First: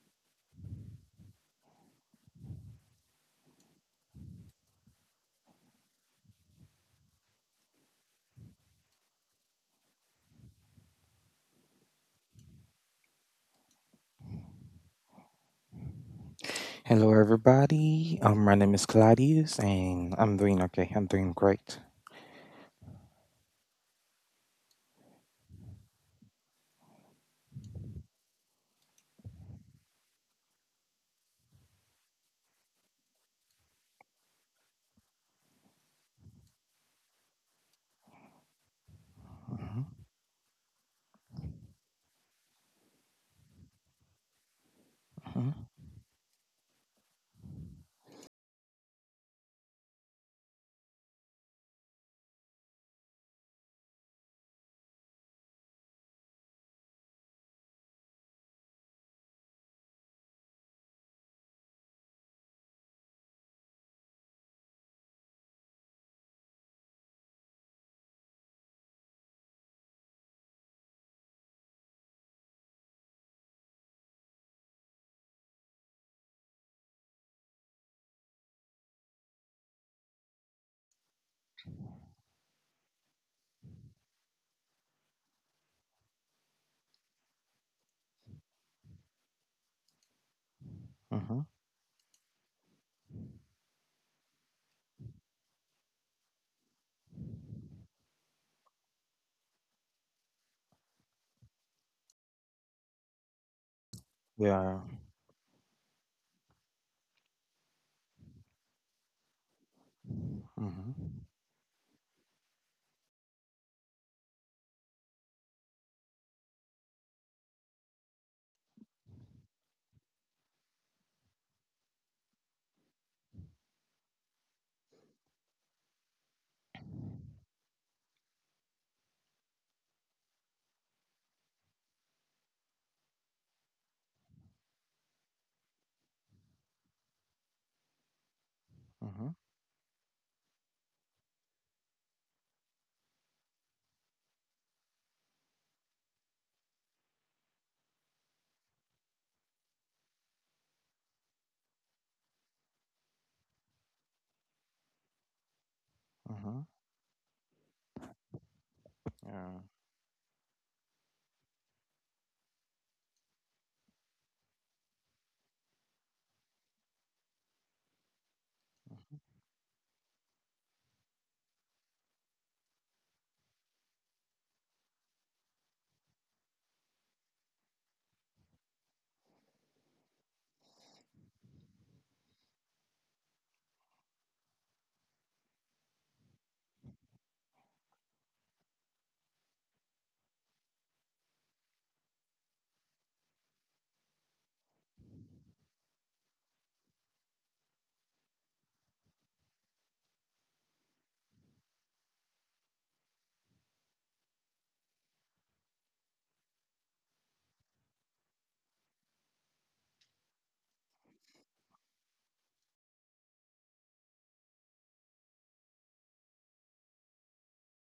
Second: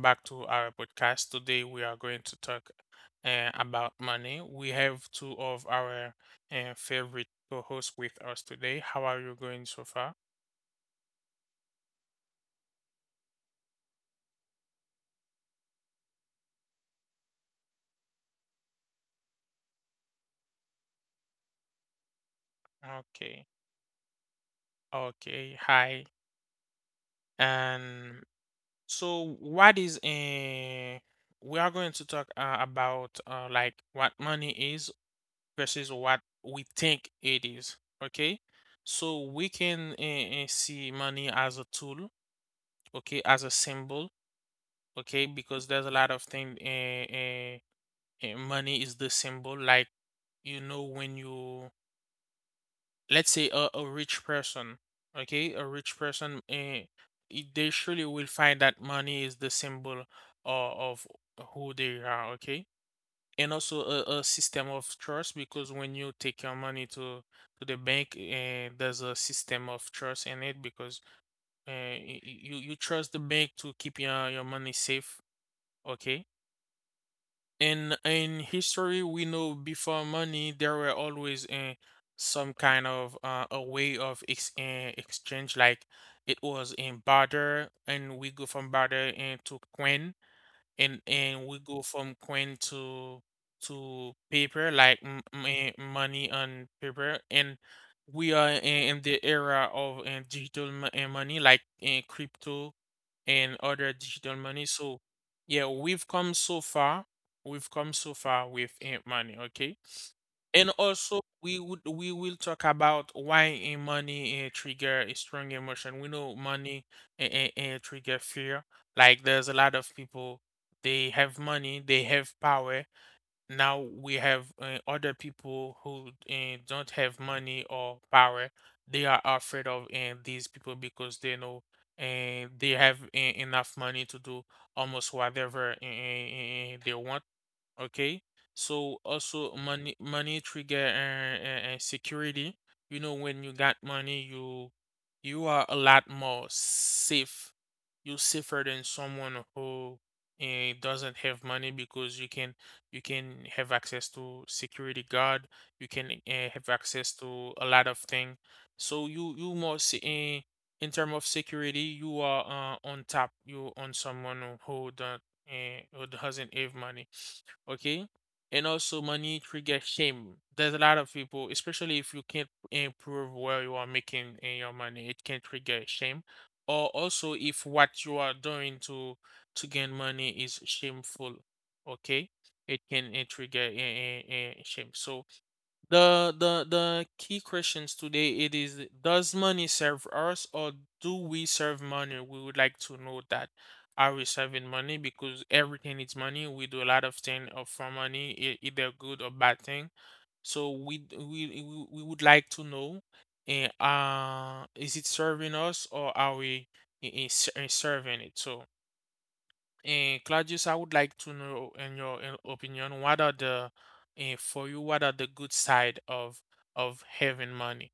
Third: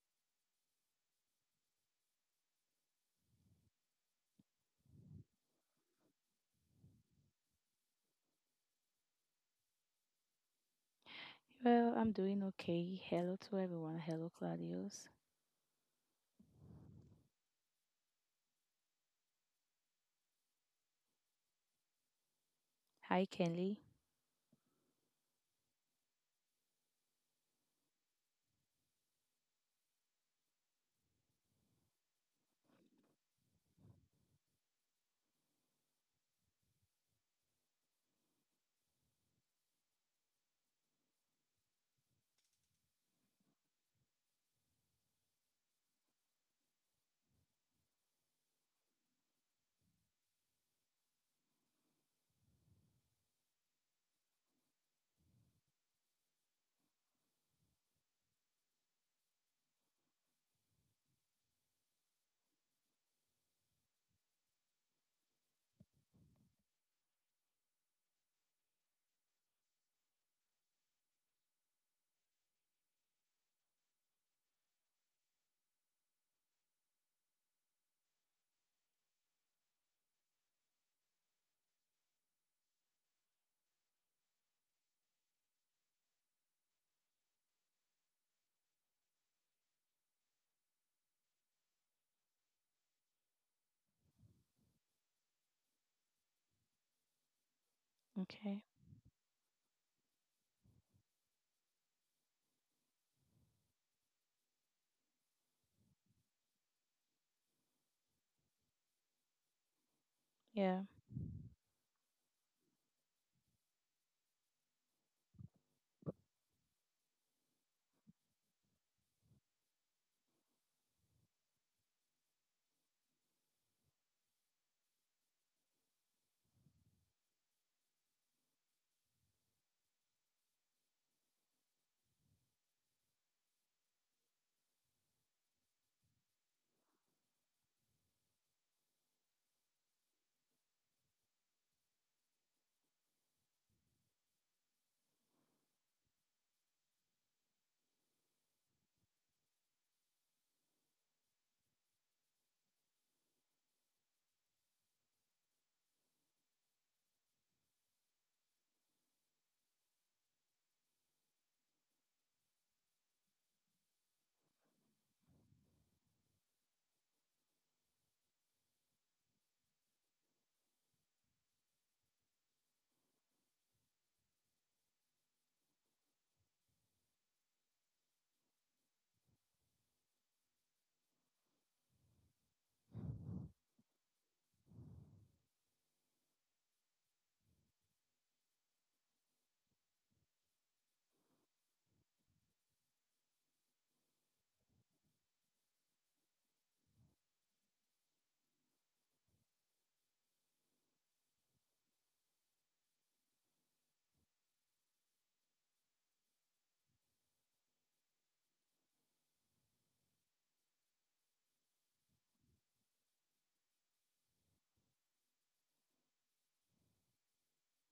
back to our podcast. Today, we are going to talk about money. We have two of our favorite co hosts with us today. How are you going so far? Well, I'm doing okay. Hello to everyone. Hello, Claudius. Hello, everybody. My name is Claudius, and I'm doing okay. I'm doing great. Hi, Okay. Kelly. Okay. Hi. And so, what is we are going to talk about like what money is versus what we think it is. Okay. So, we Mm-hmm, can see money as a tool, okay, as a symbol, okay, mm-hmm, because there's a lot of things. Money is the symbol, like you know, when you let's say a rich person, okay, a rich person, they surely will find that money is the symbol of, of who they are, okay, and also a system of trust because when you take your money to the bank, there's a system of trust in it because you trust the bank to keep your money safe. Okay. In history, we know before money, there were always some kind of a way of ex exchange. Like it was in barter, and we go from barter into coin mm-hmm. and we go from coin to paper like money on paper, and we are Okay. In the era of digital money like crypto and other digital money. Yeah. So yeah, we've come so far. We've come so far with money, okay, and Yeah. also Mm-hmm, we would we will talk about why a money trigger a strong emotion. We know money trigger fear. Like there's a lot of people, they have money, they have power. Now we have other people who don't have money or power. They are afraid of these people because they know they have enough money to do almost whatever they want. Okay, so mm-hmm, also money money trigger security. You know, when you got money, you are a lot more safe. You're safer than someone who doesn't have money, because you can have access to security guard. You can mm-hmm. have access to a lot of things. So you Yeah. must in terms of security, you are on top. You on someone who don't who doesn't have money, okay? And also money trigger shame. There's a lot of people, especially if you can't improve where you are making in your money, it can trigger shame. Or also if what you are doing to gain money is shameful, okay? It can trigger shame. So the key questions today it is does money serve us or do we serve money? We would like to know that. Are we serving money? Because everything is money. We do a lot of things for money, either good or bad thing. So we would like to know, is it serving us or are we serving it? So. Claudius, I would like to know, in your opinion, what are the, eh, for you, what are the good side of having money?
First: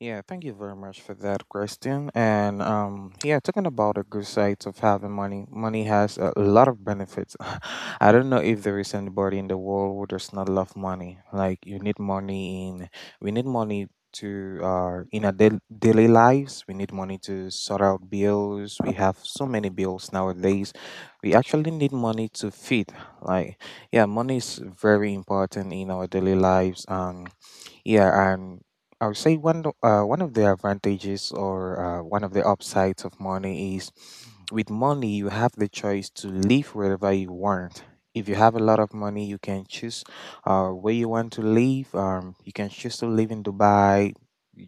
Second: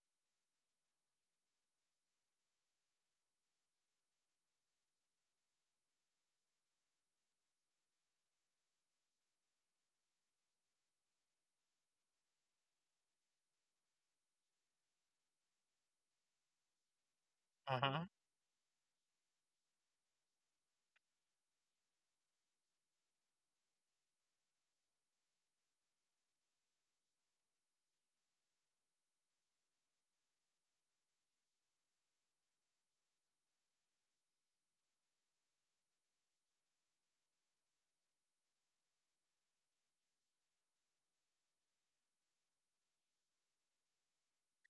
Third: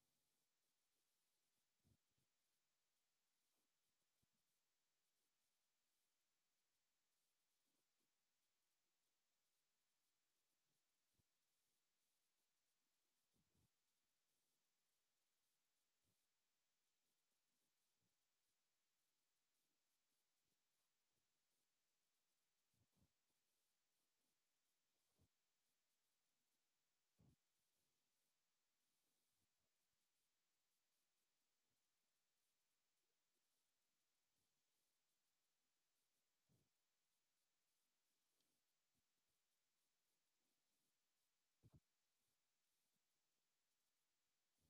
Yeah, thank you very much for that question. And talking about the good sides of having money, money has a lot of benefits. I don't know if there is anybody in the world who does not love money. Like you need money we need money to in our daily lives. We need money to sort Uh-huh. out bills. We have so many bills nowadays. We actually need money to feed. Like yeah, money is very important in our daily lives. Yeah, and I would say one of the advantages or one of the upsides of money is with money you have the choice to live wherever you want. If you have a lot of money, you can choose where you want to live. You can choose to live in Dubai,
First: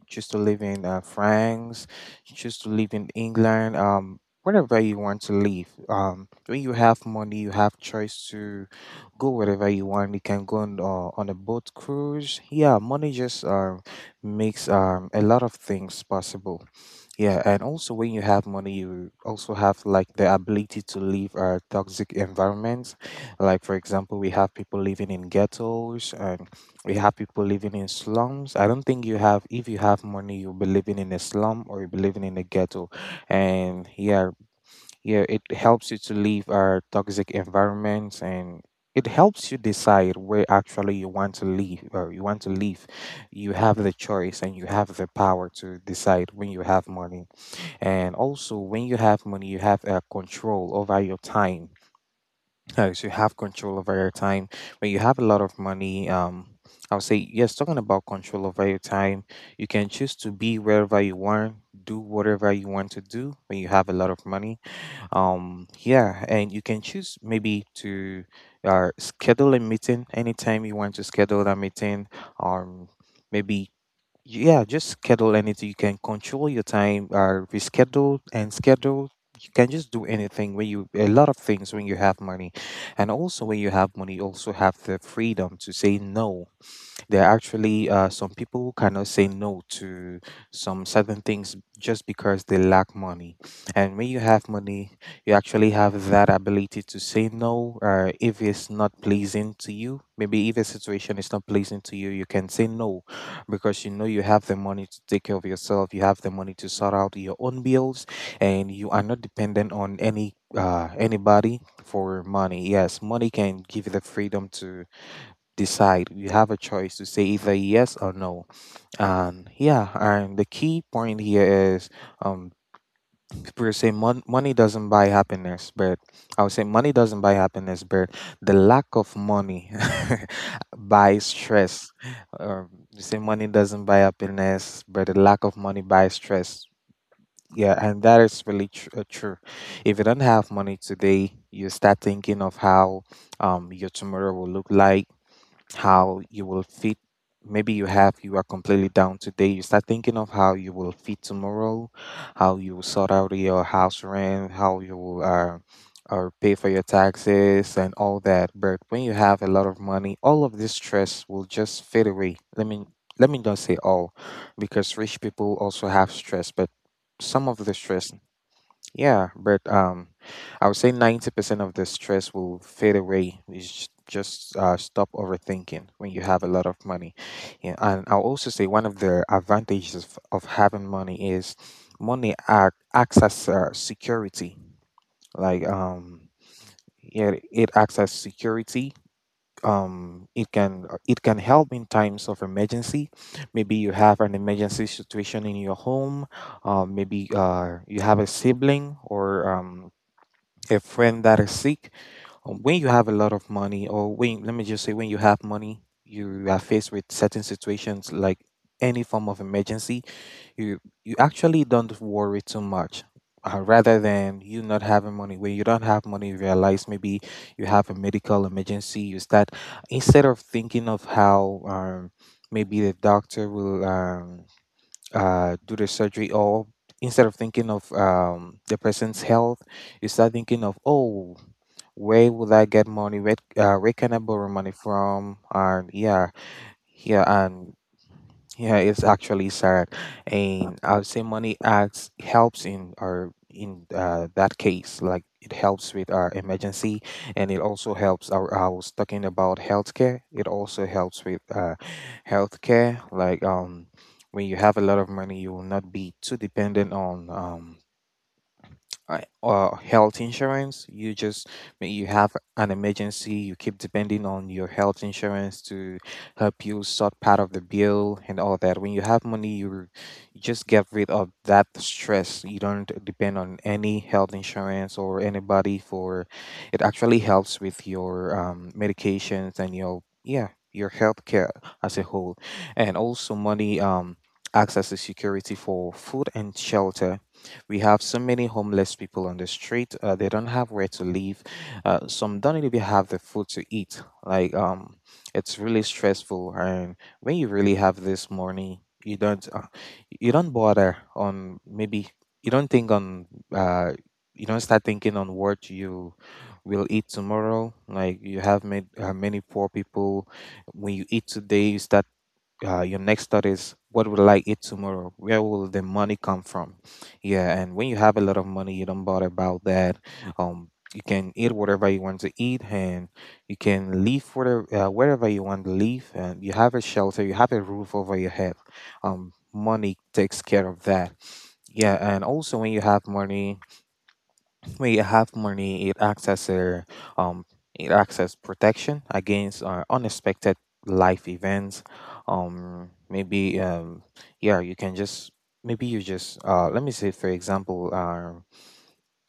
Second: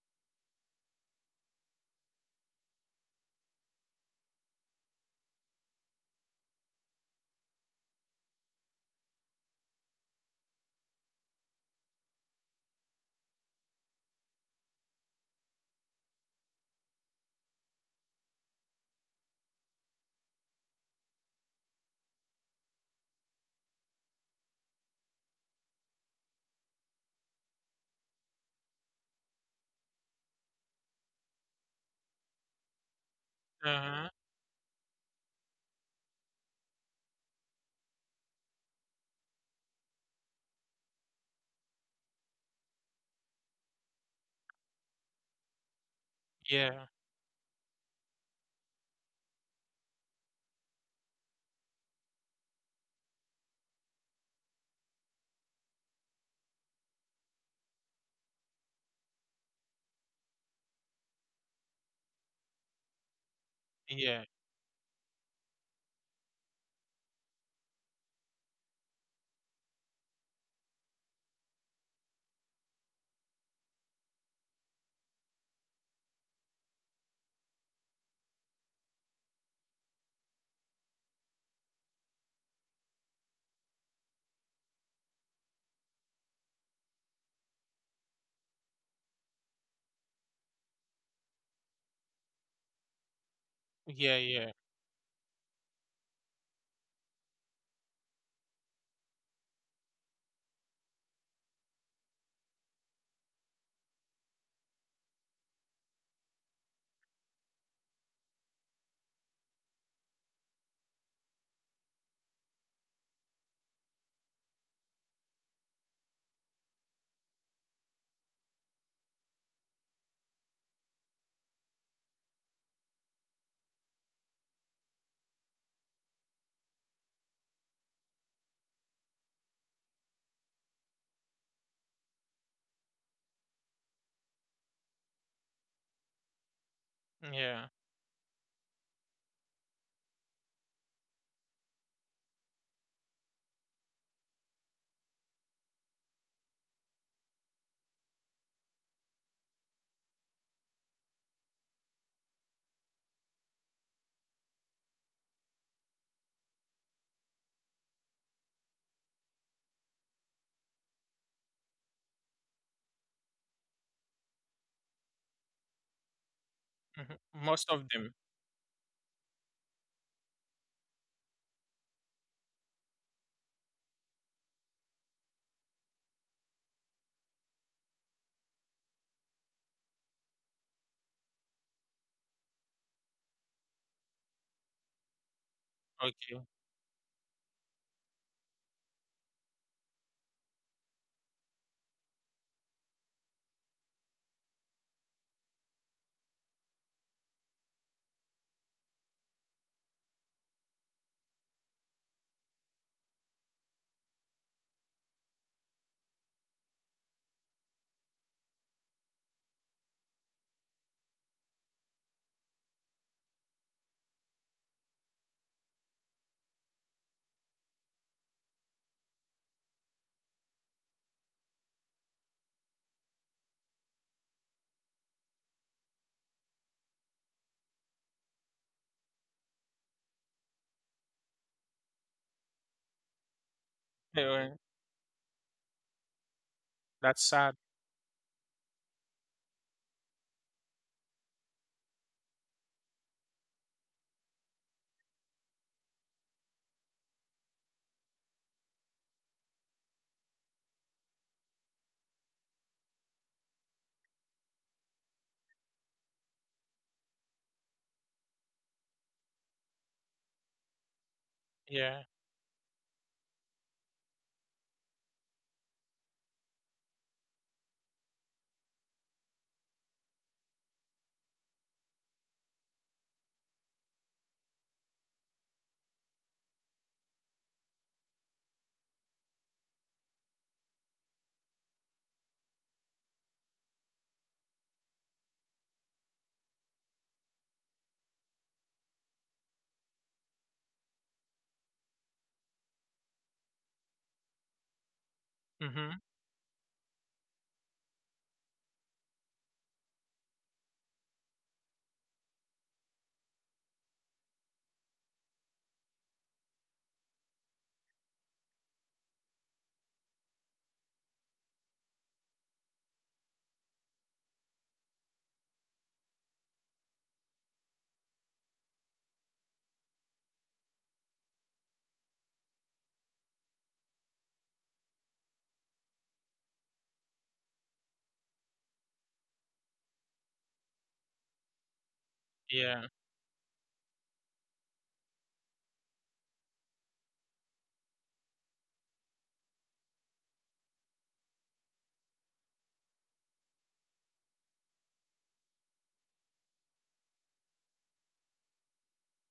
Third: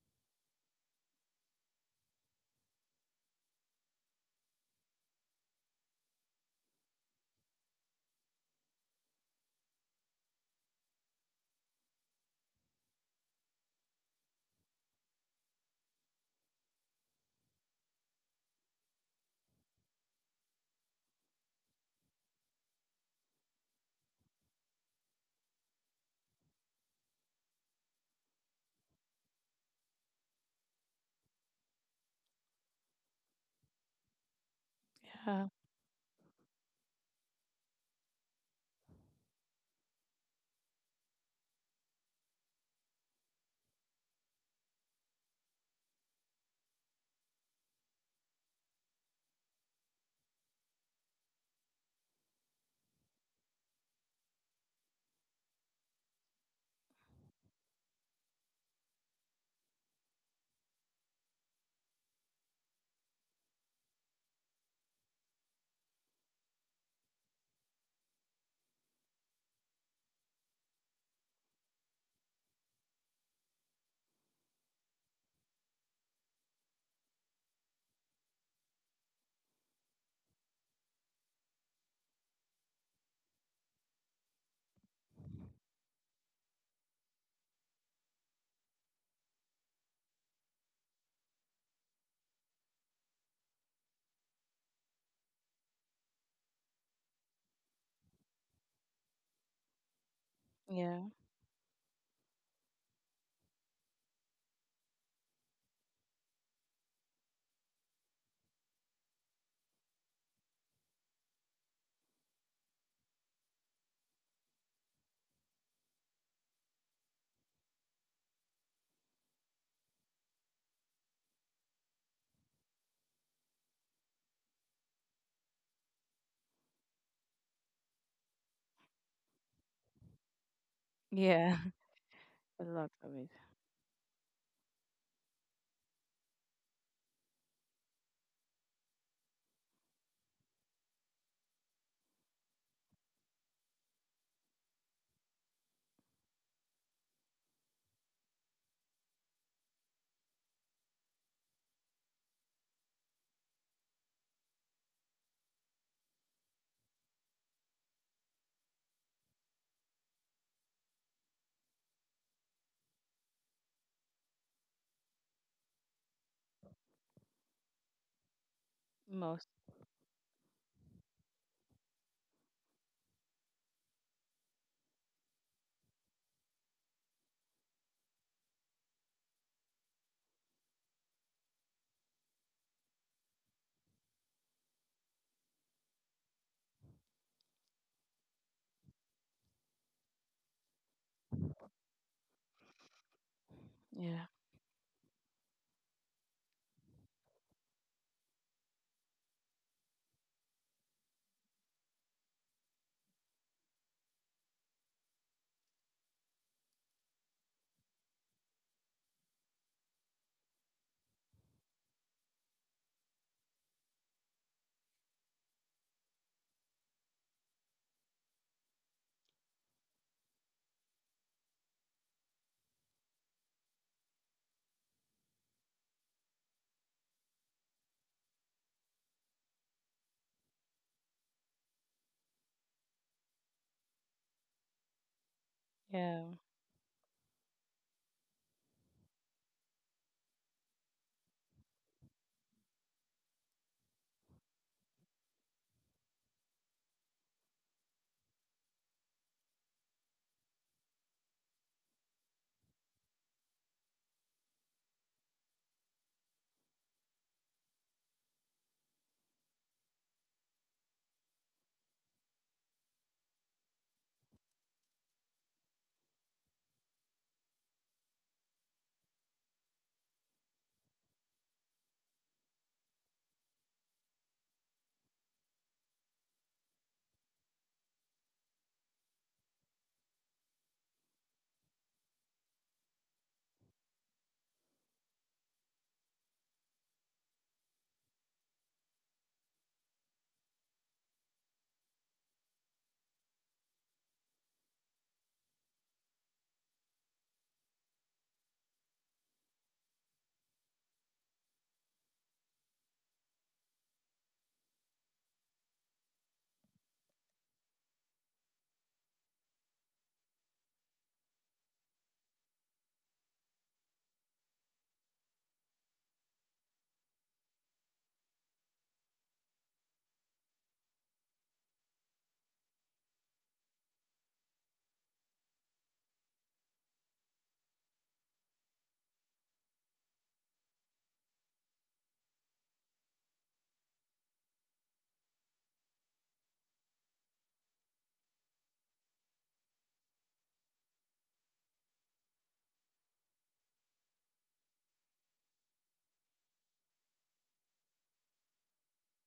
choose to live in France, you choose to live in England, wherever you want to live. When you have money, you have choice to go wherever you want. You can go on a boat cruise. Yeah, money just makes a lot of things possible. Yeah, and also when you have money, you also have like the ability to leave toxic environments. Like for example, we have people living in ghettos, and we have people living in slums. I don't think you have if you have money, you'll be living in a slum or you'll be living in a ghetto. And Uh-huh. yeah, yeah, it Yeah. helps you to leave our toxic environments. And. It helps you decide where actually you want to live or you want to live. You have the choice and you have the power to decide when you Yeah. have money. And also, when you have money, you have control over your time. So you have control over your time. When you have a lot of money, I would say yes. Talking about control over your time, you can choose to be wherever you want, do whatever you want to do when you have a lot of Yeah. money. Yeah, and you can choose maybe to schedule a meeting anytime you want to schedule that meeting. Um, maybe yeah, just schedule anything. You can control your time, reschedule and schedule. You can just do anything when you a lot of things when you have money, and also when you have money, you also have the freedom to say no. There are actually some people who cannot say no to some certain things just because they lack money. And when you Yeah. have Yeah. money, you actually have that ability to say no if it's not pleasing to you. Maybe if a Yeah. situation is not pleasing to you, you can say no because you know you have the money to take care of yourself, you have the money to sort out your own bills, and you are not dependent on anybody for money. Yes, money can give you the freedom to decide. You have a choice to say either yes or no. And yeah, and the key point here is um, people say money doesn't buy happiness, but I would say money doesn't buy happiness, but the lack of money buys Yeah. stress. A lot You of say it. money doesn't buy happiness, but the lack of money buys stress. Yeah. Yeah, and that is really true. If you don't have money today, you start thinking of how your tomorrow will look like, how you will fit. Maybe you have, you are completely down today. You start thinking of how you will fit tomorrow, how you will sort out your house rent, how you will or pay for your taxes and all that. But when you have a lot of money, all of this stress will just fade away. Let me not say all, because rich people also have stress, but Mhm. some of Most the of them. stress yeah, Most. but I would say 90% of the stress will fade away. Just stop overthinking when you have a lot of money. Yeah, and I'll also say one of the advantages of having money is money acts as security. Like Okay. yeah, it acts as security. It can help in times of emergency. Maybe you have Yeah. an emergency situation in your home, maybe you have a sibling or a friend that is sick. When you have a lot of money, or when, let me just say, when you have money, you are faced with certain situations like any form of emergency, you actually don't worry too much. Rather than you not having money, when you don't have money, you realize maybe you have a medical emergency. You start instead of thinking of how maybe the doctor will do the surgery, or instead of thinking of the person's health, you start thinking of, oh, where would I get money? Where can I borrow Yeah. money from? And Yeah. yeah, That's yeah, sad. and yeah, it's actually sad. And I'll say money acts helps in or in that case, like it helps with our emergency, and it also helps. I was talking about healthcare. It also helps with healthcare, like. When you have a lot of money, you will not be too dependent on health insurance. You just may Yeah. you have an emergency. You keep depending on your health insurance to help you sort part of the bill and all that. When you have money, you just get rid of that stress. You don't depend on any health insurance or anybody for. It actually helps with your medications and your yeah your health care as a whole, and also money acts as a security for food and shelter. We have so many homeless people on the street. They don't have where to live. Some don't even have the food to eat. Like it's really Mm-hmm. stressful. And when you really have this money, you don't bother on maybe you don't think on uh, you don't start thinking on what you will eat tomorrow. Like you have made, many poor people. When you eat today, you start your next thought is what will I eat tomorrow, where will the money come from? Yeah, and when you have a lot of money you don't bother about that. Um, you can eat whatever you want to eat and you can leave whatever, wherever you want to leave and you have a shelter, you have a roof over your head. Um, money takes care of that. Yeah, and also when you Yeah. have money, may have money, it acts as a um, it acts as protection against unexpected life events. Maybe yeah, you can just maybe you just let me say for example,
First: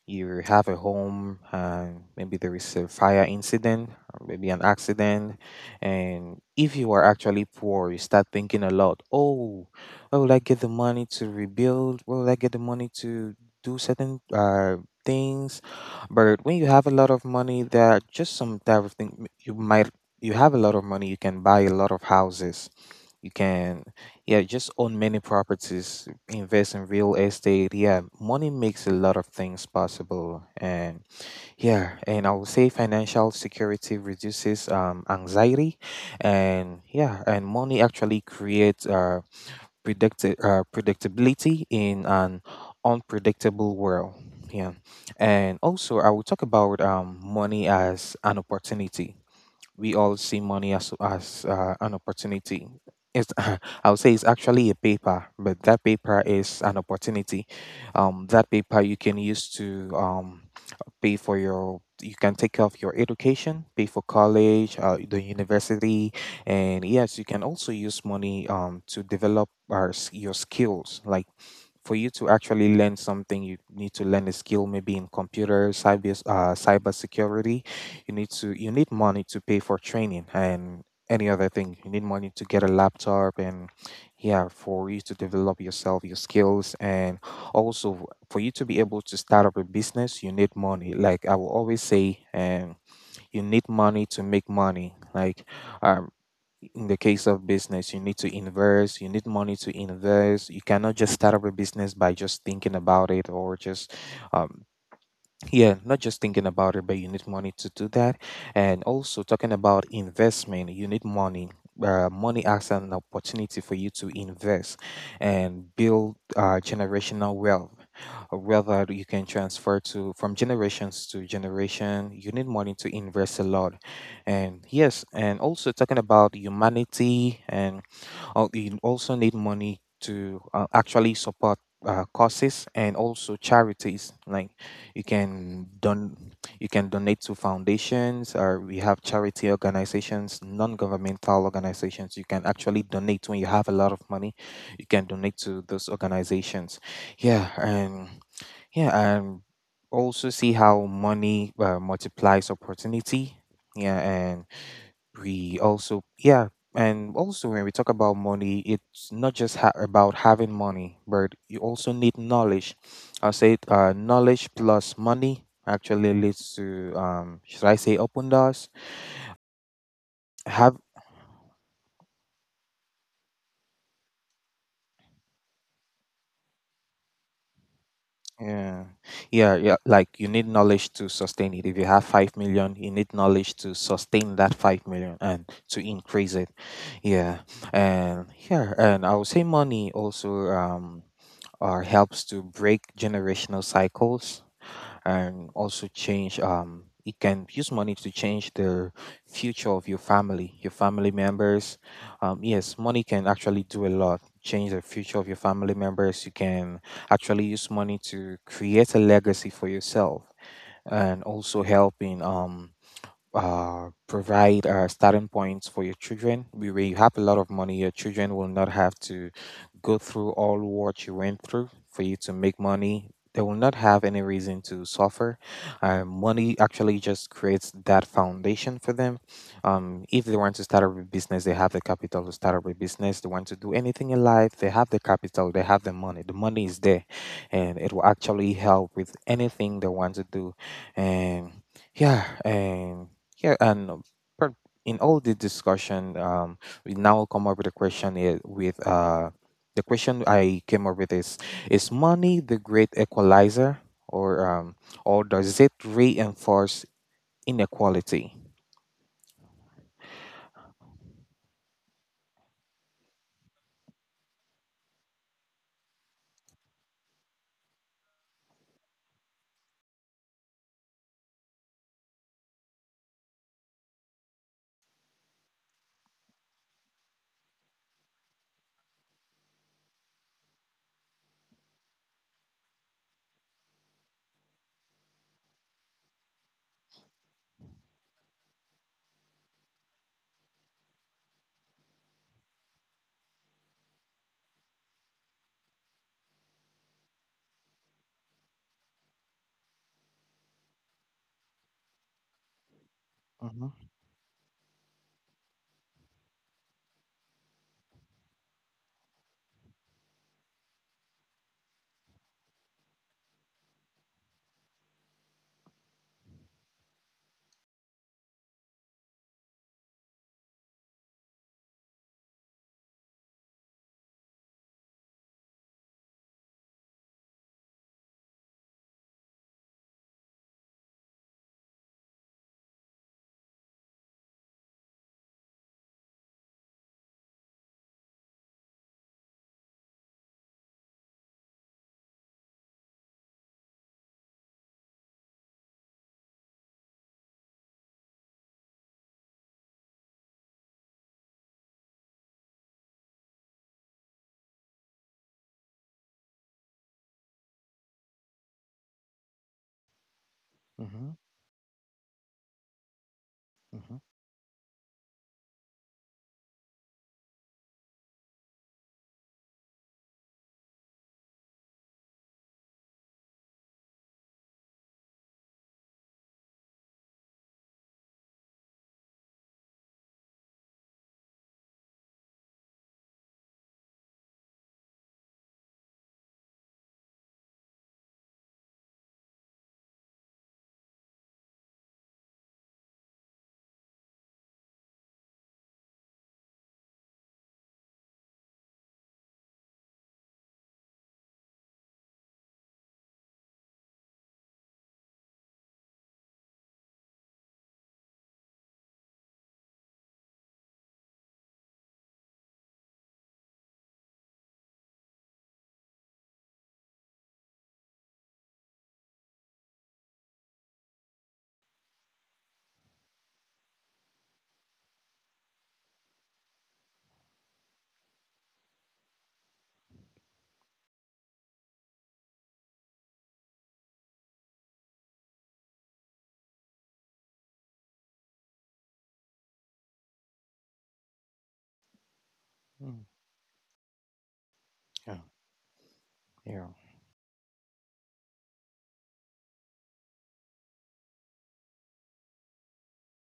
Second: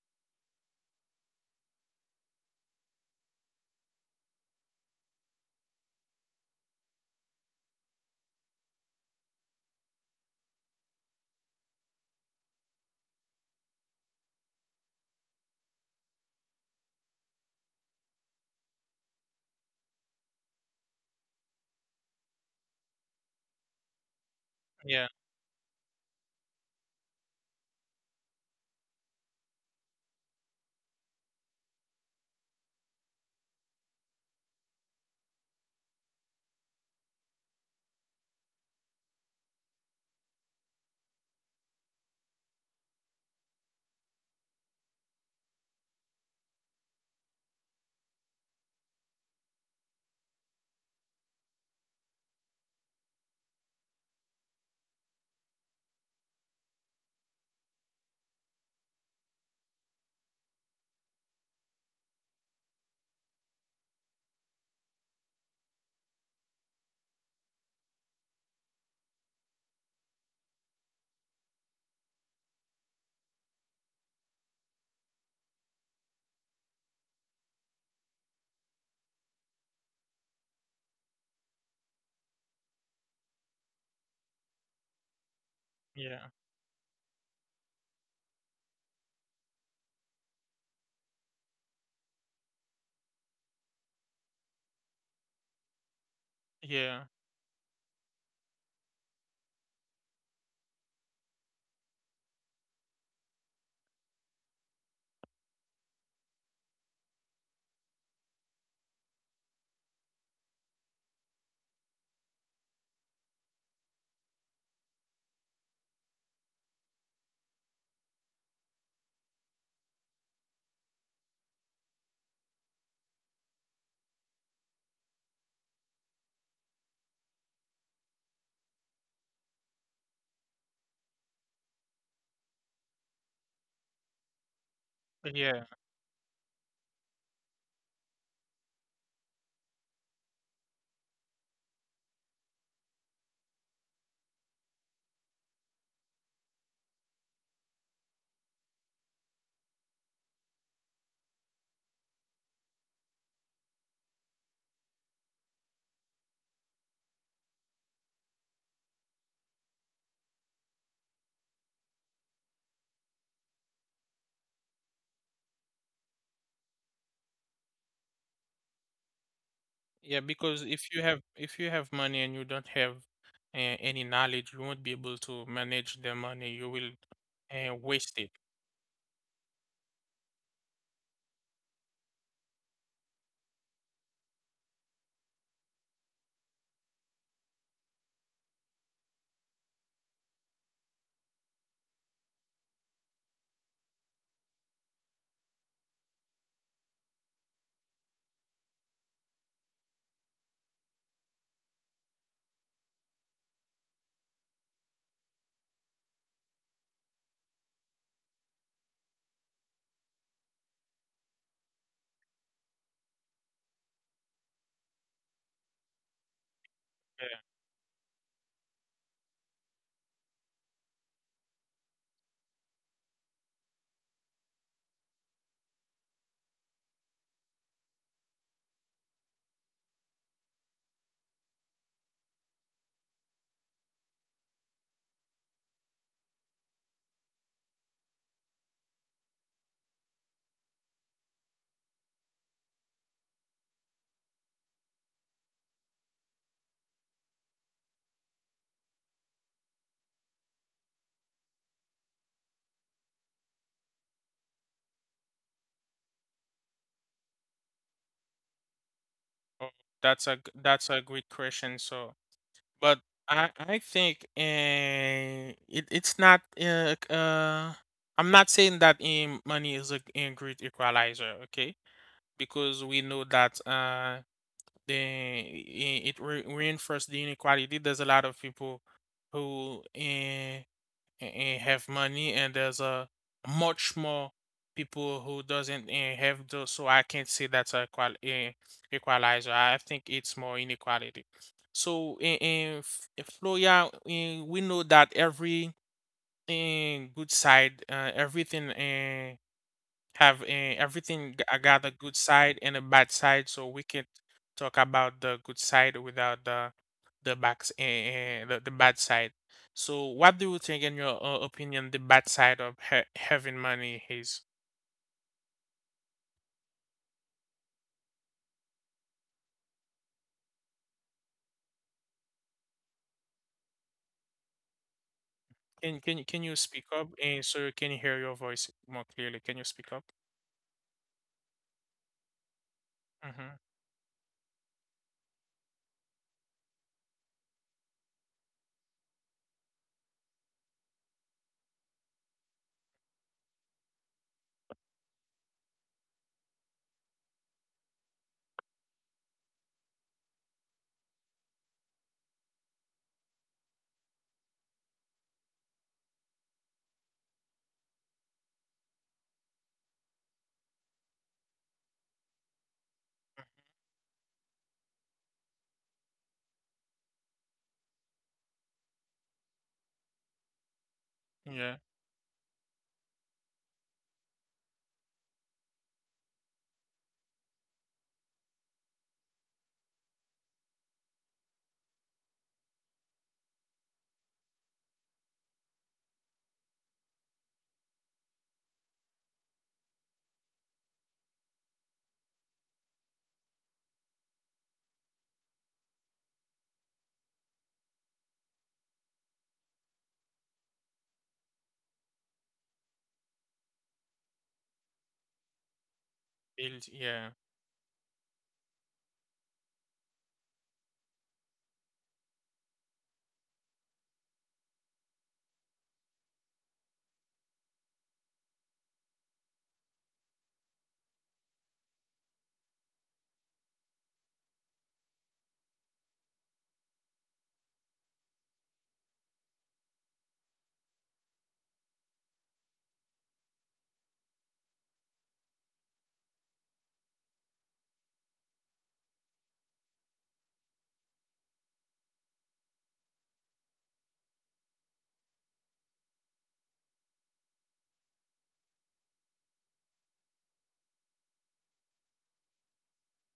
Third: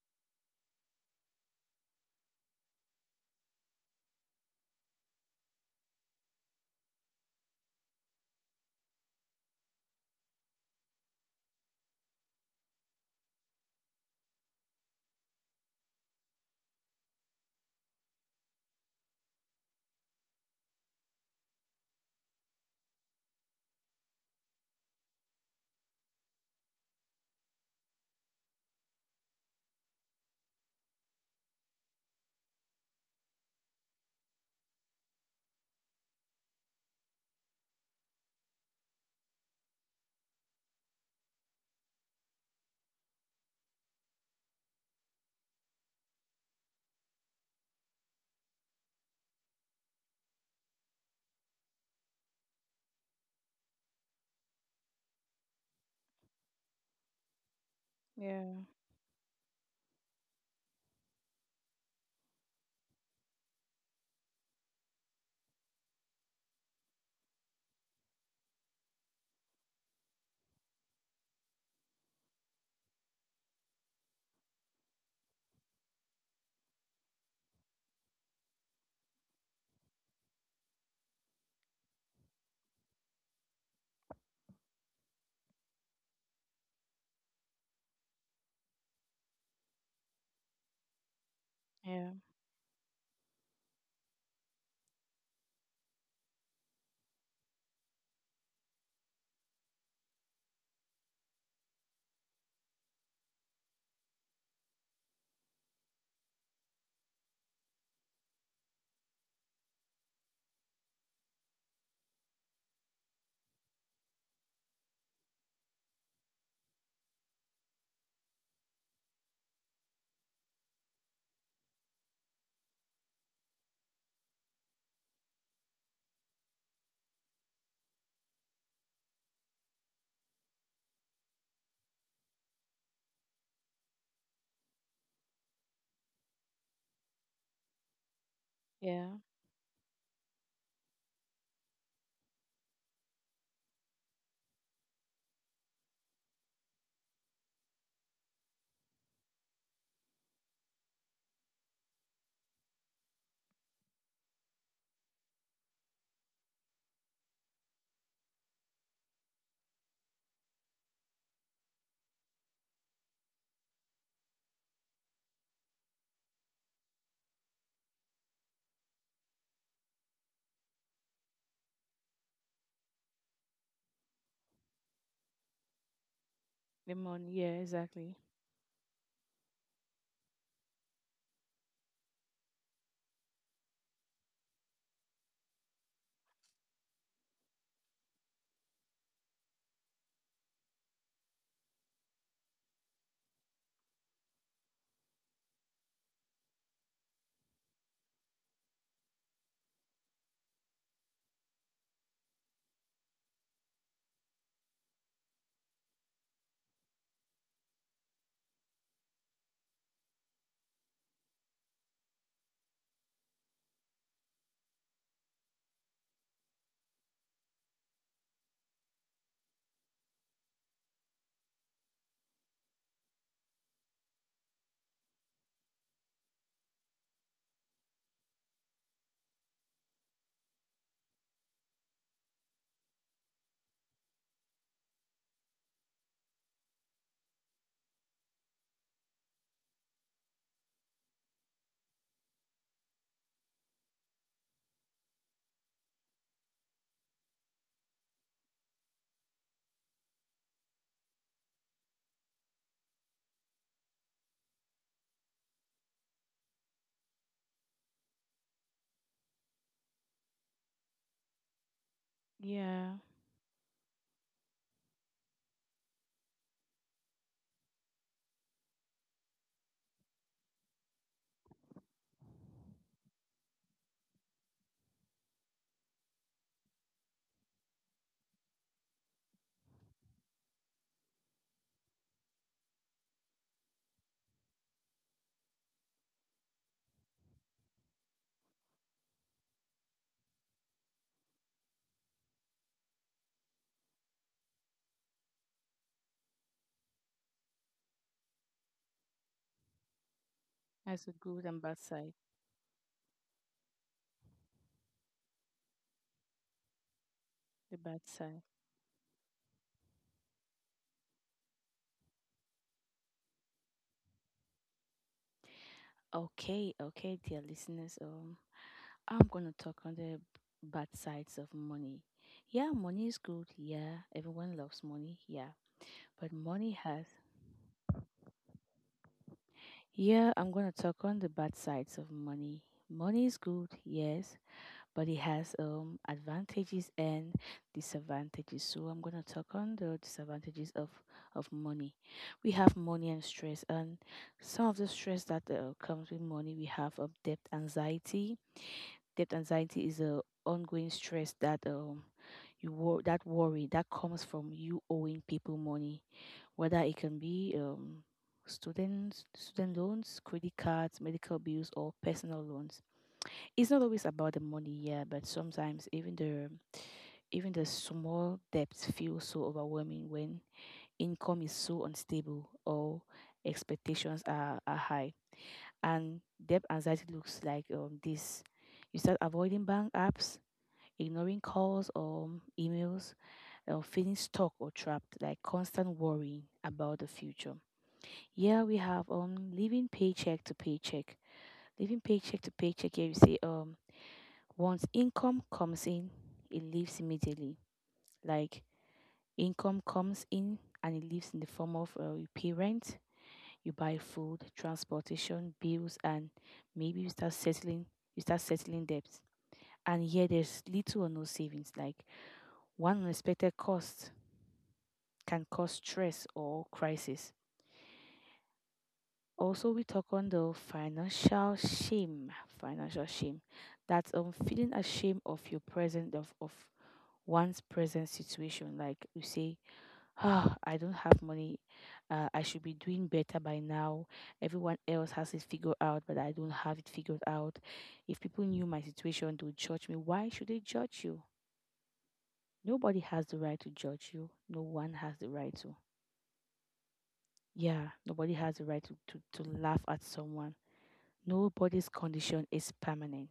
you have a home and maybe there is a fire incident or maybe an accident, and if you are actually poor you start thinking a lot, oh, where will I get the money to rebuild, where will I get the money to do certain things. But when you have a lot of money there are just some type of thing you might, you have a lot of money, you can buy a lot of houses, you can yeah, just own Yeah. many properties, invest in real estate. Yeah, money makes a lot of things possible. And yeah, and I would say financial security reduces anxiety. And yeah, and money actually creates predictability in an unpredictable world. Yeah. And also, I will talk about money as an opportunity. We all see money as an opportunity. It's, I would say it's actually a paper, but that paper is an opportunity. That Yeah. paper you can use to pay for you can take care of your education, pay for college, the university, and yes, you can also use money to develop your skills, like for you to actually learn something, you need to learn a skill, maybe in computer, cyber security. You need money to pay for training and any other thing. You need money to get a laptop and yeah, for you to develop yourself, your Yeah. skills, and also for you to be able to start up a business, you need money. Like I will always Yeah. say, you need money to make money. Like uh, in the Yeah. case of business, you need to invest, you need money to invest. You cannot just start up a business by just thinking about it or just um, yeah not just thinking about it but you need money to do that. And also talking about investment you need money, money acts as an opportunity for you to invest and build generational wealth, wealth you can transfer to from generations to generation. You need money to invest a lot. And yes, and also talking about humanity and I you also need money to actually support causes and also charities. Like you Yeah. can don you can donate to foundations, or we have Yeah. charity organizations, non-governmental organizations. You can actually donate when you have a lot of money. You can donate to those organizations. Yeah, and yeah, and also see how money multiplies opportunity. Yeah, and we also yeah and also when we talk about money it's not just about having money but you also need knowledge. I say, knowledge plus money actually leads to should I say open doors Yeah. Because have. If you have money and you don't have any knowledge, you won't be able to manage the money. You will The money. Yeah, waste exactly. it. Yeah, yeah, yeah, like you need knowledge to sustain it. If you have 5 million you need knowledge to sustain that 5 million and to increase it. Yeah, and yeah, and I would say money also helps to break generational cycles and also change it can use money to change the future of your family, your family members. Um, yes, money can actually do a lot, change the future of your family members. You can actually use money to create a legacy for yourself and also help in provide starting points for your children. Where you have a Yeah. lot of money your children will not have to go through all what you went through for you to make money. They will not have any reason to suffer. Uh, money actually just creates that foundation for them. Um, if they want to start up a business they have the capital to start up a business, they want to do anything in life they have the capital, they have the money, the money is there, and it will actually help with anything they want to do. And yeah, and yeah, and per- in all the discussion, we now come up with a question I- with the question I came up with is money the great equalizer, or um, or does it reinforce inequality? Oh, that's that's a great question. So, Yeah. but I think it it's not c- I'm not saying that money is a great equalizer, okay? Because we know that the it re reinforces the inequality. There's a lot of people who and have money, and there's a much more people who doesn't have those, so I can't say that's a equal, equalizer. I think it's more inequality. So in, in Florida, eh, we know that every good side everything have That's a good I and bad got a side. good side and a bad side, so we Mm-hmm, can talk about the good side without the the backs The bad side. and the bad side. So, what do you think, in your opinion, the bad side of ha having money is? Okay. Okay, dear listeners. I'm gonna talk on the bad sides of money. Yeah, money is good. Yeah, everyone loves money. Yeah, Can but can you money speak has. up and so you can hear your voice more clearly? Can you speak up? Yeah, I'm gonna talk on the bad sides of money. Money is Mm-hmm. good, yes, but it has advantages and disadvantages. So I'm gonna talk on the disadvantages of money. We have money and stress, and some of the stress that comes with money, we have debt anxiety. Debt anxiety is a ongoing stress that worry that comes from you owing people money, whether it can be, students, student loans, credit cards, mm-hmm, medical bills, or personal loans. It's not mm-hmm, always about the money, yeah, but sometimes even the small debts feel so overwhelming when income is Yeah. so unstable or expectations are high. And debt anxiety looks like this. You start avoiding bank apps, ignoring calls or emails, or feeling stuck or trapped, like constant worrying about the future. Yeah, we have living paycheck to paycheck. Living paycheck to paycheck, here you say, once income comes in, it leaves immediately. Like income comes in and it leaves in the form of, you pay rent, you buy food, transportation, bills, and Build. maybe you start Yeah. settling you start settling debts. And here there's little or no savings. Like one unexpected cost can cause stress or crisis. Also, we talk on the financial shame. Financial shame, that's feeling ashamed of your present, of one's present situation. Like you say, ah, I don't have money. I should be doing better by now. Everyone else has it figured out, but I don't have it figured out. If people knew my situation, they would judge me. Why should they judge you? mm, Nobody has the right to judge you. No one yeah, has the right to, yeah, yeah, nobody has the right to laugh at someone. Nobody's condition is permanent.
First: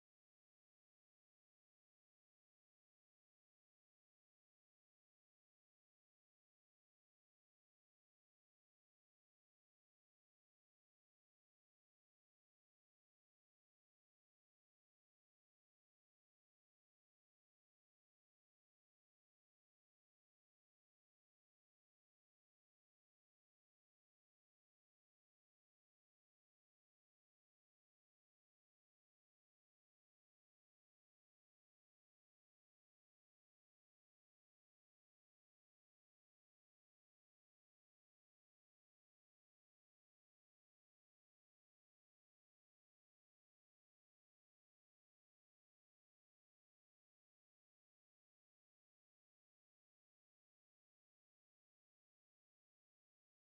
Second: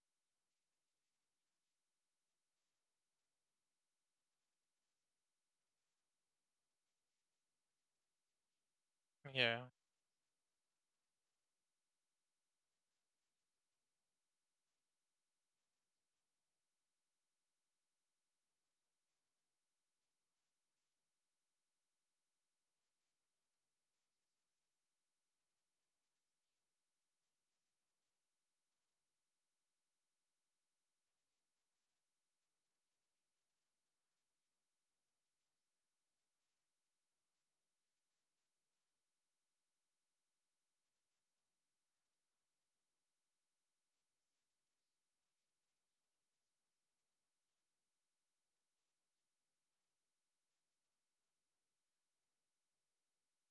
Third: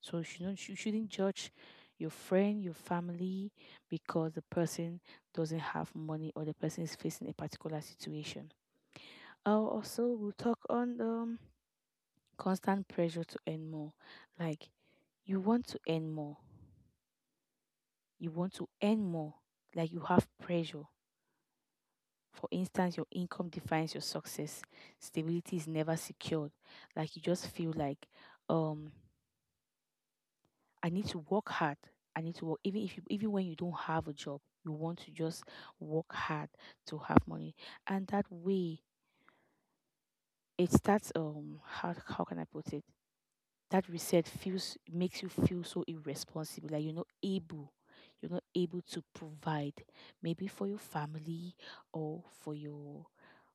So you shouldn't judge your friend, your family, because the person doesn't have money or the person is facing a particular situation. Yeah. I'll also, we'll talk on the constant pressure to earn more. Like, you want to earn more. You want to earn more. Like, you have pressure. For instance, your income defines your success. Stability is never secured. Like, you just feel like, um, I need to work hard. I need to work, even if you, even when you don't have a job, you want to just work hard to have money, and that way it starts. How can I put it? That reset feels makes you feel so irresponsible. Like you're not able to provide, maybe for your family, or for your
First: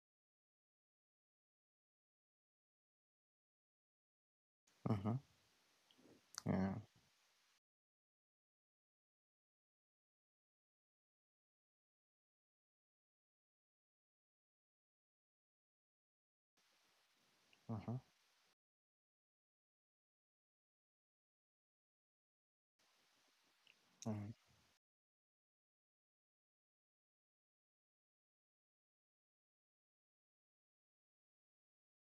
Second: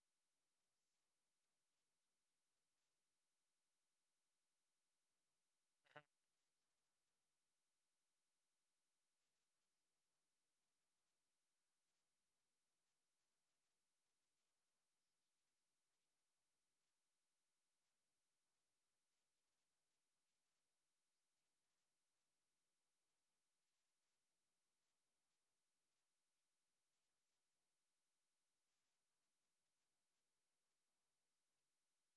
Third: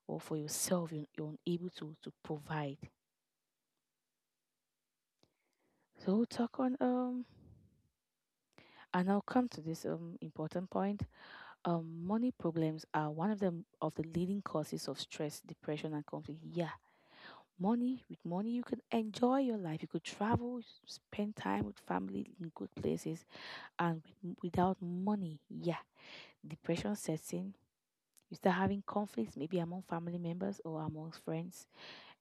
or for yourself. You're unable to provide. mm-hmm, So we'll talk yeah, on and I'll come to this important point. Money problems are one of them of the leading causes of stress, depression, and conflict. Yeah, mm-hmm, money, with money you can enjoy your life. You could travel, spend time with family in good places, and with, without money, yeah, depression sets in. You start having conflicts, maybe among family members or among friends,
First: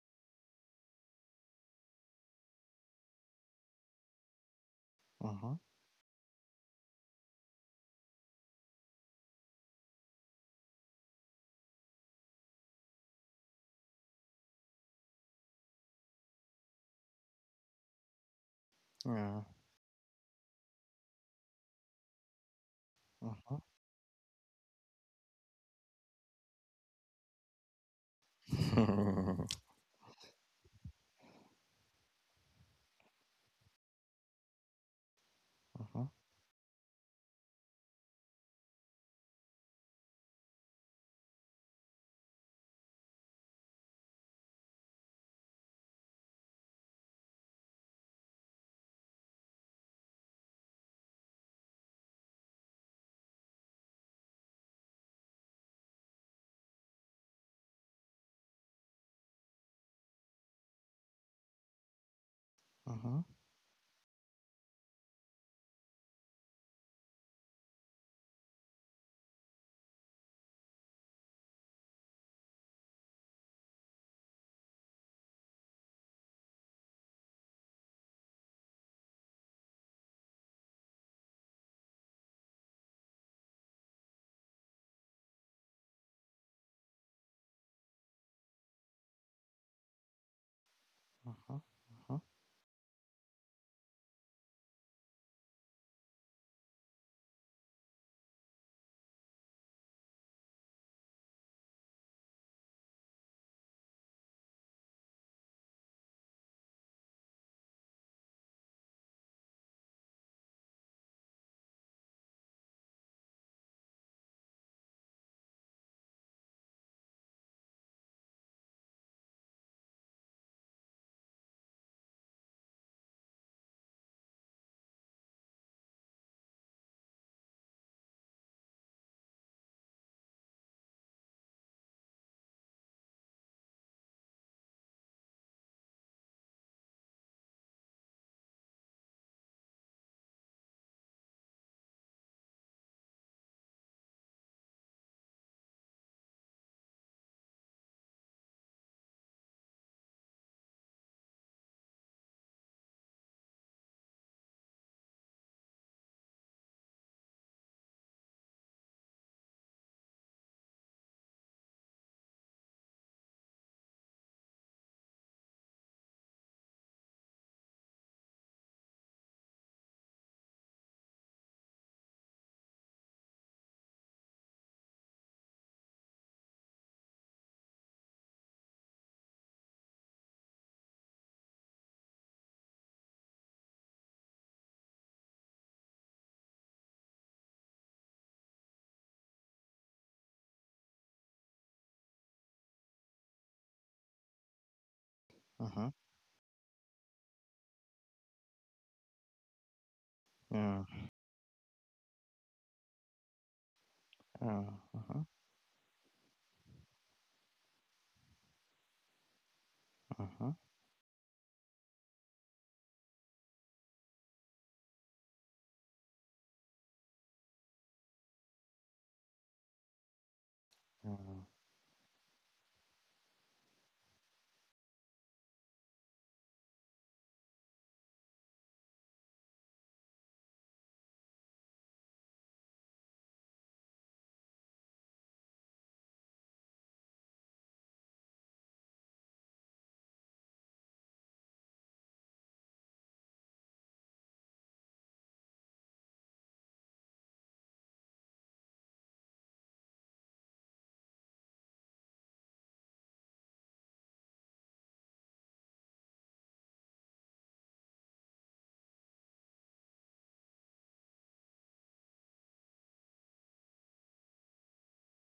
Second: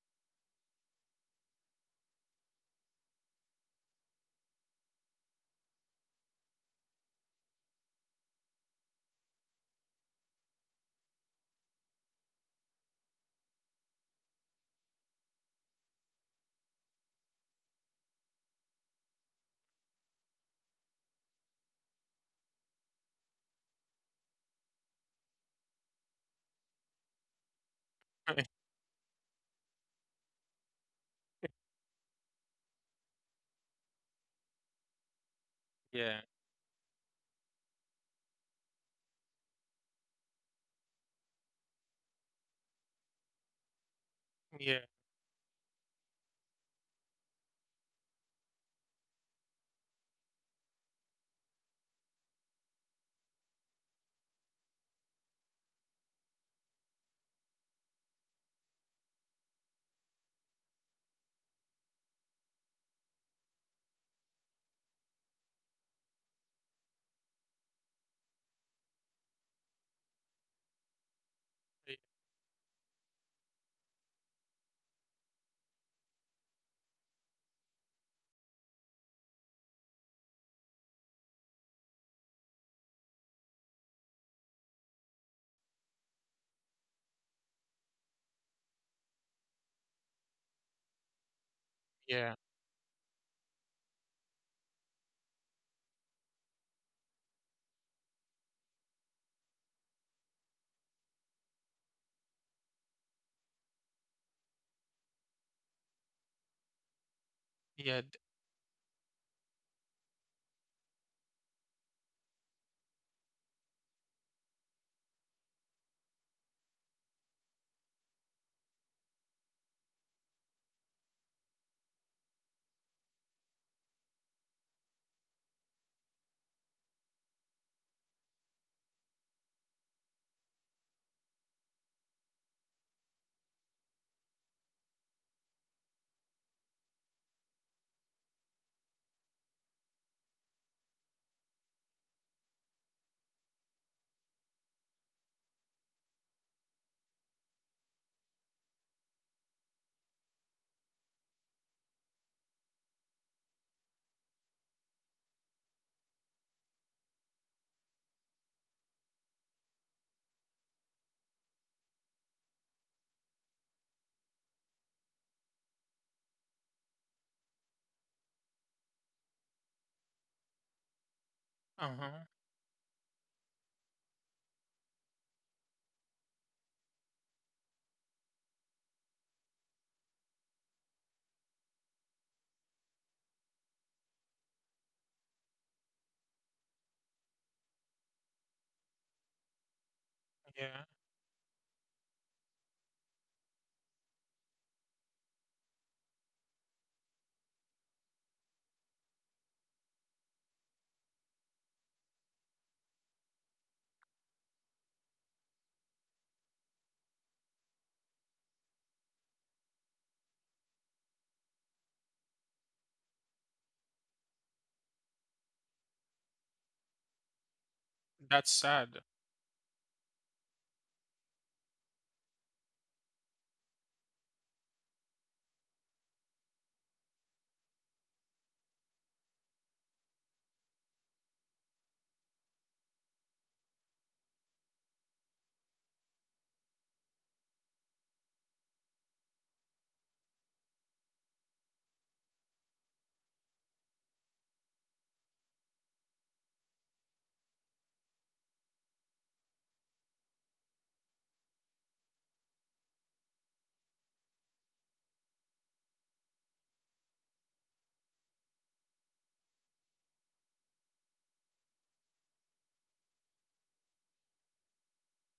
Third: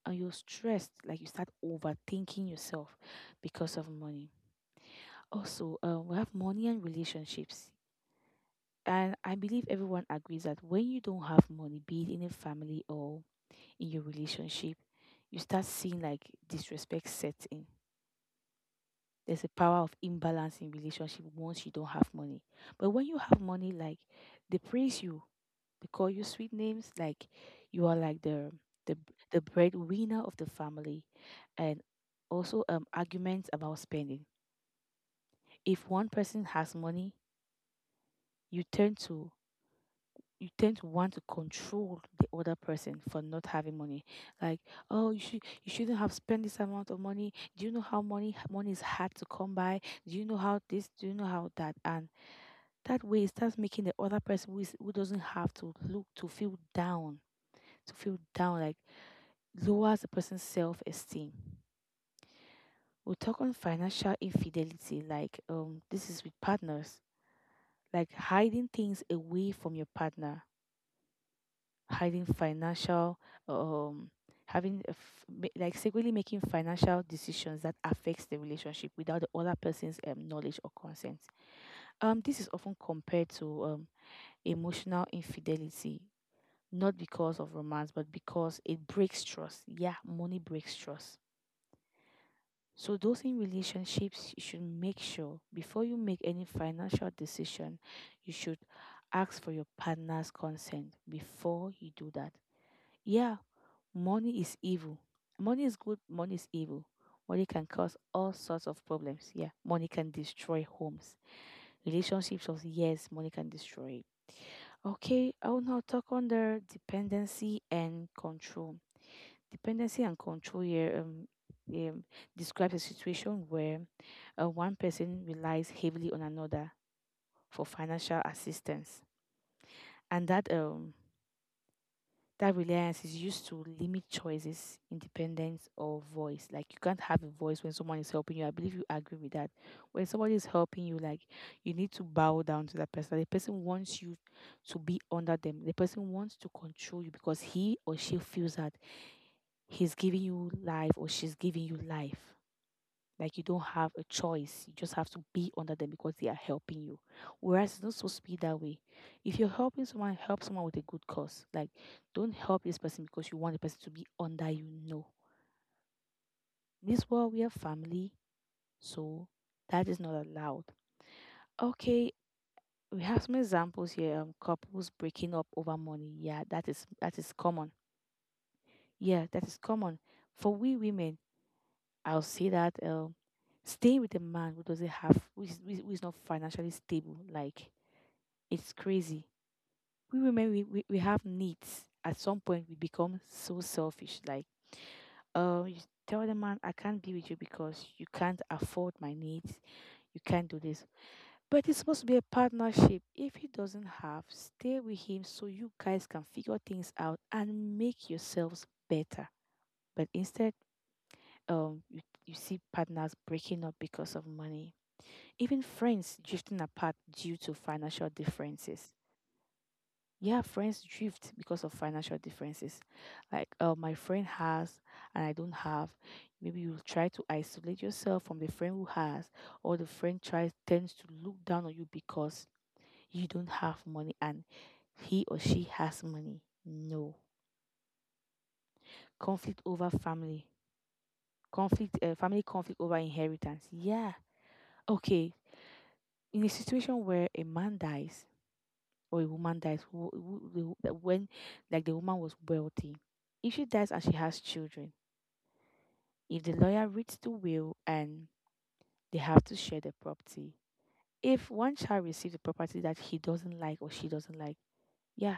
and you're stressed. Like you start overthinking yourself because of money. mm-hmm, Also, we have money and relationships, and I believe everyone agrees that when you don't have money, be it in a family or in your relationship, you start seeing like disrespect sets in. yeah, There's a power of imbalance in relationship once you don't have money. But when you have mm-hmm, money, like they praise you, they call you sweet names, like you are like the mm-hmm, the breadwinner of the family, and also arguments about spending. If mm-hmm, one Yeah. person has money, you turn to you tend to want to control the other person for not having money. Like, Yeah. oh, you shouldn't have spent this amount of money. Do you know how money is hard to come by? Do you know how this? Do you know how that? And that way, it starts making the other person who is who doesn't have to look to feel down, like lowers the person's self esteem. We'll talk on financial infidelity, like this is with partners, like hiding things away from your partner, y- hiding financial, um having a f- ma- like secretly making financial decisions that affects the relationship without the other person's knowledge or consent. This is often compared to emotional infidelity, not because of romance but because it breaks trust. Yeah, money breaks trust. mm-hmm, Yeah. So those in relationships, you should make sure before you make any financial decision, you should ask for your partner's consent before you do that. Yeah, money is evil. Money is good, money is evil. Money can Yeah. cause d- all sorts of problems. Yeah, money can destroy homes, relationships of years, money can destroy it. Okay, I will now talk on the dependency and control. Dependency and control here, um, describes a situation where one person relies heavily on another for financial assistance. And that, that reliance is used to limit choices, independence, or voice. Like you can't have a voice when someone is helping you. I believe you agree with that. When somebody is helping you, like you need to bow down to that person. The person wants you to be under them. The person wants to control you because he or she feels that he's giving you life or she's giving you life. Like you don't have a choice. You just have to be under them because they are helping you. Whereas it's not supposed to be that way. If you're helping someone, help someone with a good cause. Like don't help this person because you want the person to be under you. No. In this world we are family, so that is not allowed. Okay, Uh-huh. we have some examples here. Couples breaking up over money. Yeah, that is common. Yeah, that is common. For we women, I'll say that, stay with a man who doesn't have, who is, who is not financially stable. Like it's crazy. We women we, Yeah. we, we have needs. At some point, we become so selfish. Like, you mm-hmm, tell the man, I can't be with you because you can't afford my needs. You can't do yeah, this. But it's supposed to be a partnership. If he doesn't have, uh, stay with mhm, him so you guys can figure things out and make yourselves better. But mhm, instead, you, you see partners breaking up because of money, even friends drifting apart due to financial That's differences. sad. Yeah, friends drift yeah, because of financial differences. Like, my friend has and I don't have. Maybe you try to isolate yourself from the friend who has, or the friend tries tends to look down on you because you don't have money and he or she has money. No. Conflict over family, conflict, family conflict over inheritance. Yeah. Okay, in a situation where a man dies or a woman dies, when like the woman was wealthy, if she dies and she has children, if the lawyer reads the will and they have to share the property, if one child receives the property that he doesn't like or she doesn't like, yeah,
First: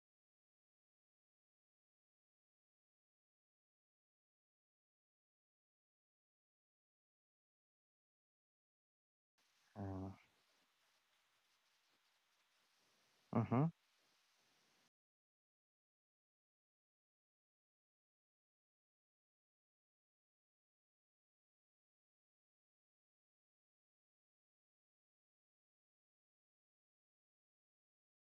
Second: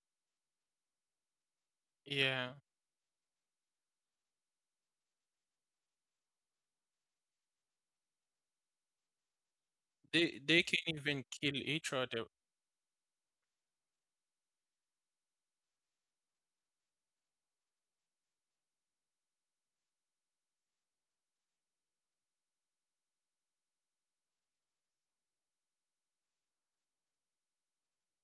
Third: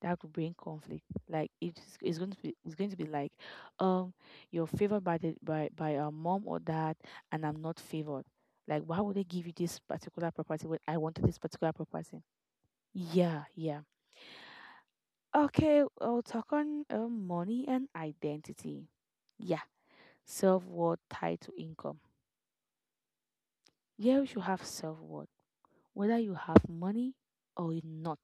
that could bring conflict. Like it's going to Yeah. be, it's going to be like, um, you're favored by the by a mom or dad, and I'm not favored. Like, why would they give you this yeah, particular They property when can't I even wanted this kill particular each property? other. Yeah, mhm. yeah. Okay, I'll talk on money and identity. Yeah, self worth tied to income. Yeah, you should have self worth, whether you have money or not.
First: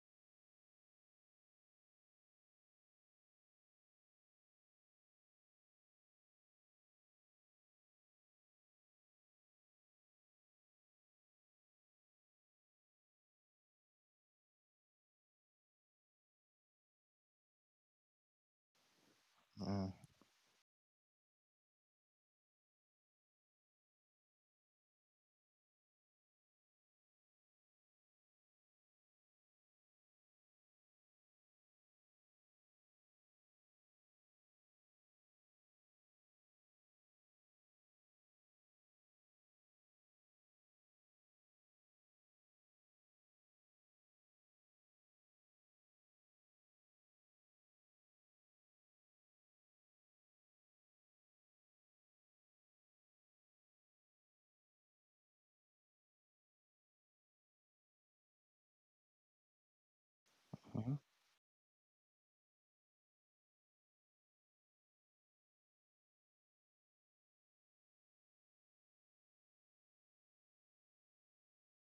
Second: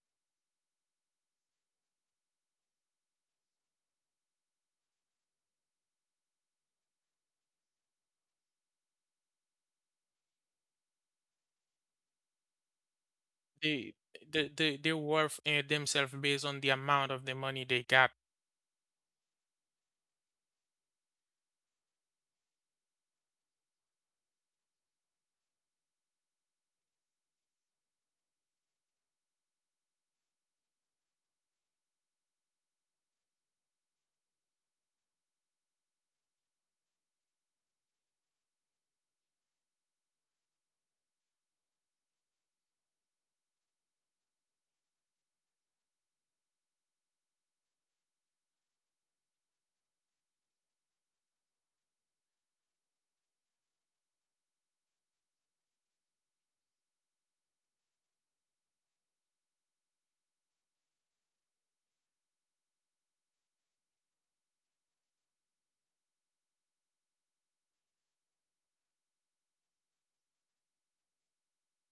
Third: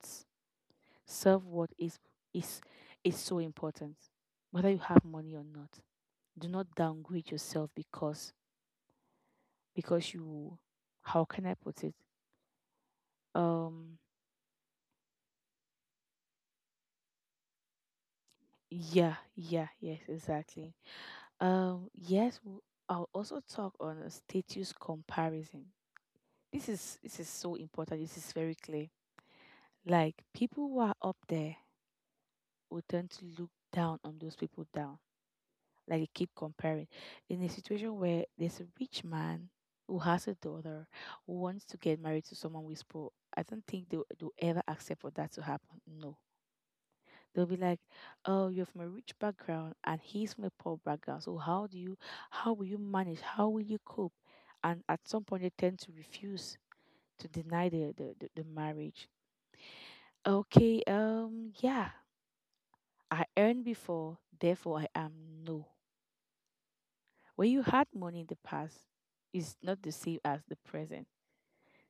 Self worth is is so important, whether you have money or not. Do not downgrade yourself because you. How can I put it? They Um. They worth themselves based on the amount of the money they got. Yeah. Uh Yeah. huh. Yes. Exactly. Yes. I'll also talk on a status comparison. This is so important. This is very clear. Like people who are up there will tend to look down on those people down. Like they keep comparing. In a situation where there's a rich man who has a daughter who wants to get married to someone with poor, I don't think they'll ever accept for that to happen. No. They'll be like, "Oh, you're from a rich background, and he's from a poor background. So how do you, how will you manage? How will you cope?" And at some point, they tend to refuse to deny the marriage. Okay, yeah, I earned before, therefore I am. No. When you had money in the past, it's not the same as the present.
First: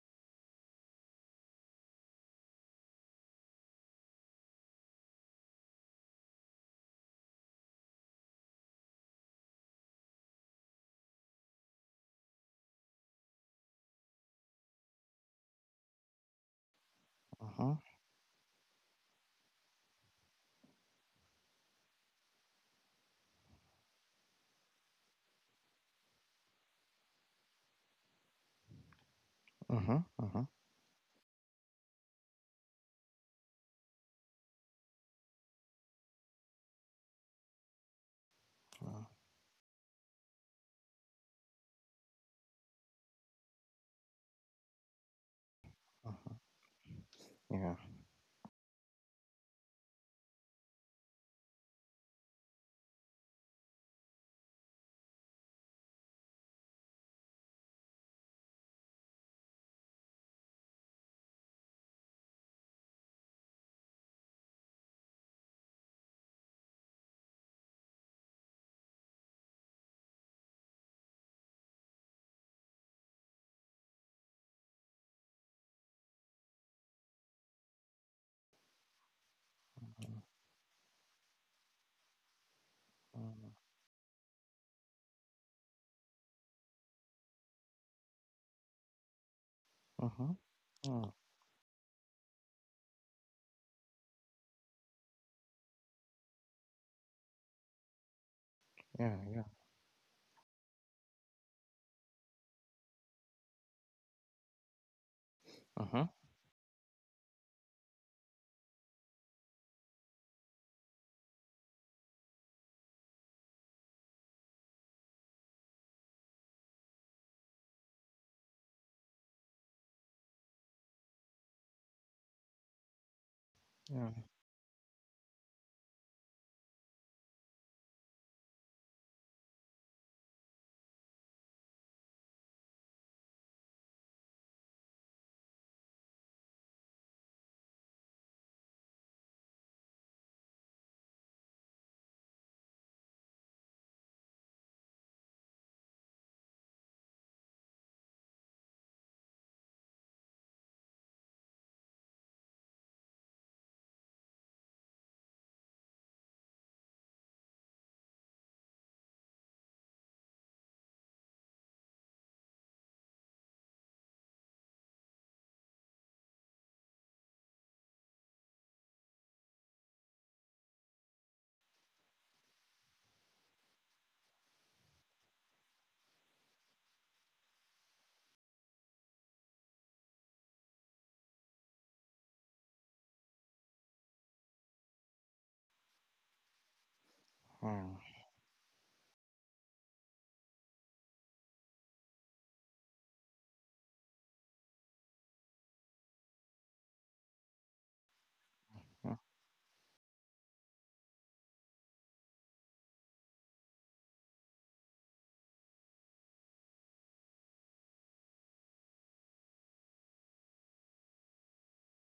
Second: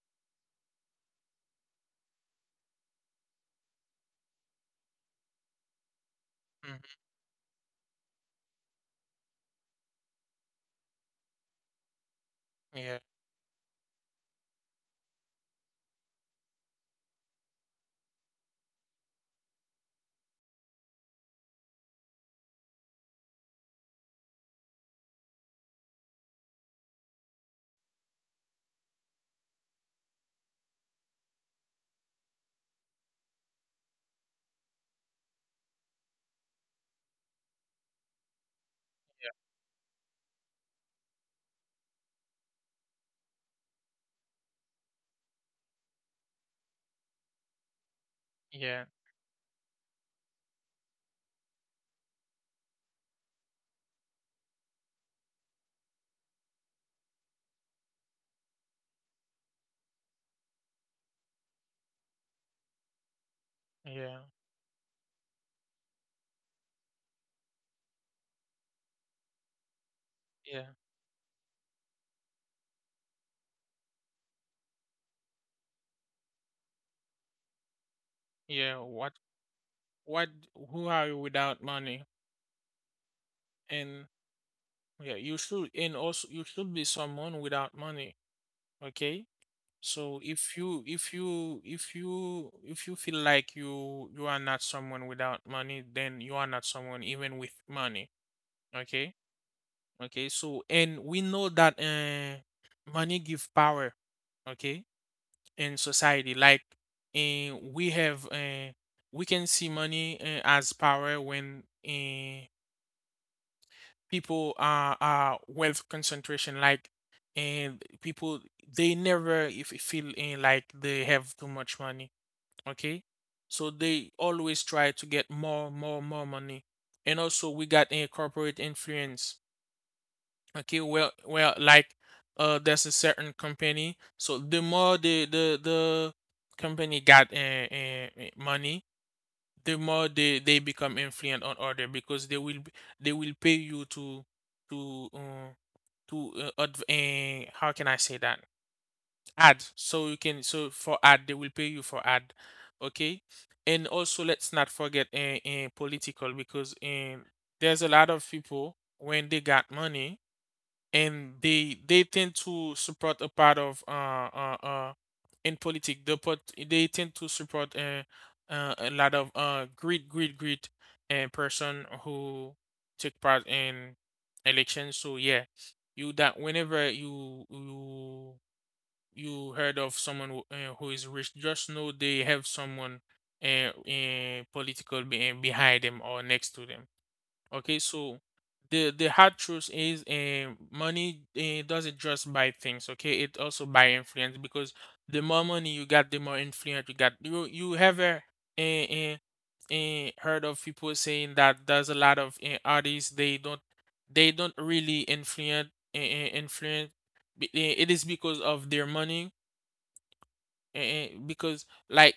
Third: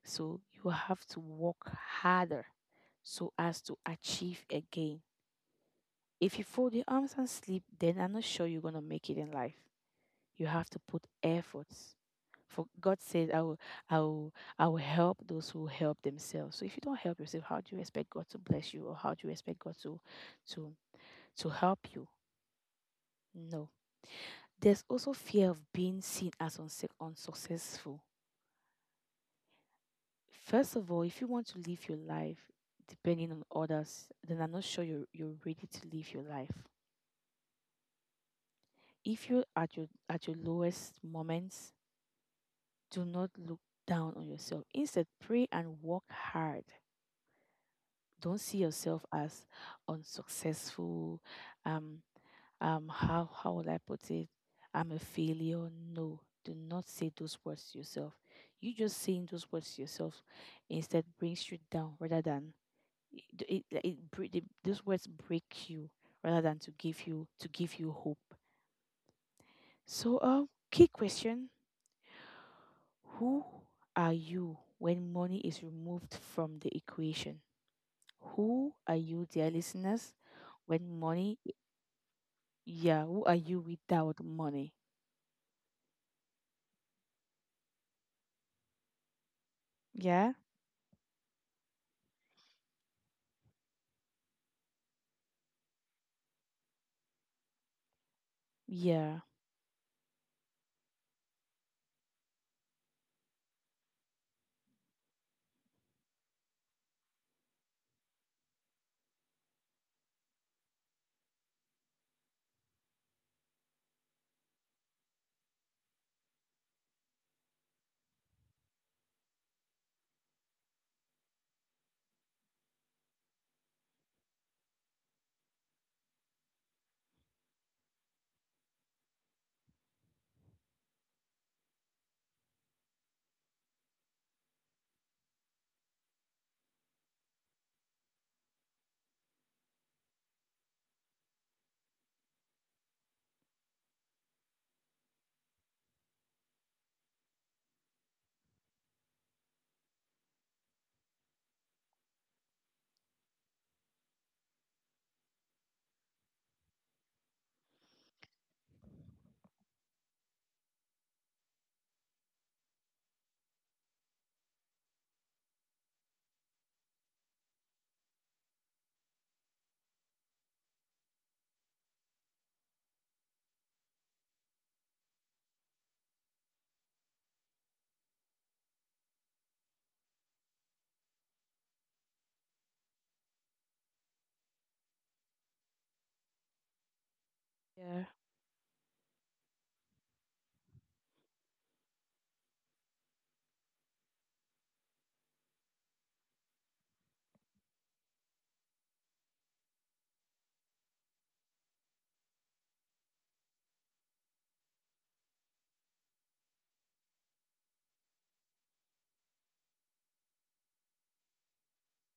So you have to work harder so as to achieve again. If you fold your Mhm. arms and sleep, then I'm not sure you're gonna make it in life. You have to put efforts. For Yeah, God says, I will, I will help those who help themselves. So if you don't help yourself, Uh how huh. Uh, do you expect God to bless you, or how do you expect God to, to help you? No. There's also fear of being seen as unsuccessful. huh. Huh. Uh huh. First of all, if you want to live your life depending on others, then I'm not sure you're ready to live your life. If yeah, you're at your lowest moments, do not look down on yourself. Instead, pray and work hard. Yeah, Don't see yeah, yourself as unsuccessful. Um, how would I put it? I'm a failure. No, do not say those words to yourself. You just saying those words to yourself instead brings you down, rather than it, it, like, it, yeah, bre- the- those words break you, rather than to give you hope. So yeah. key question: who are you when money is removed from the equation? Who Yeah. are What you, dear listeners, what? Who when are you money, without money? yeah, who are you And without money? yeah, you should and also you should be someone without money. Okay. So Yeah. mhm, if you if mm, you if you if you feel like you are not someone without money, then you are not someone even with money. Okay. yeah, Yeah. yeah, Okay, so and we know that money give power, okay, in uh huh. society. Like, we have we can see money as power when people are wealth concentration. Like, and people they never if if feel like they have too much money. Okay, so Yeah, uh, they yeah, always try to get more, more, more money. And also we got a corporate influence. Okay, well, well, like, there's a certain company. So the more the company got money, the more they become influent on order, because they will they will pay you to uh, to adv how can I say that? Ad. So you can so for ad they will pay you for ad. Okay, and also let's not forget political, because there's a lot of people when they got money and they tend to support a part of uh, uh in politics. They put they tend to support a lot of great great great person who take part in elections. So yeah, you that whenever you you you heard of someone who is rich, just know they have someone political behind them or next to them. Okay, uh Yeah. so huh. The hard truth is, money doesn't just buy things. Okay, it also buy influence, because the more money you got, the more influence you got. You ever Uh uh, heard of people saying that there's a lot of artists they don't really influence influence. It is because of their money. Because like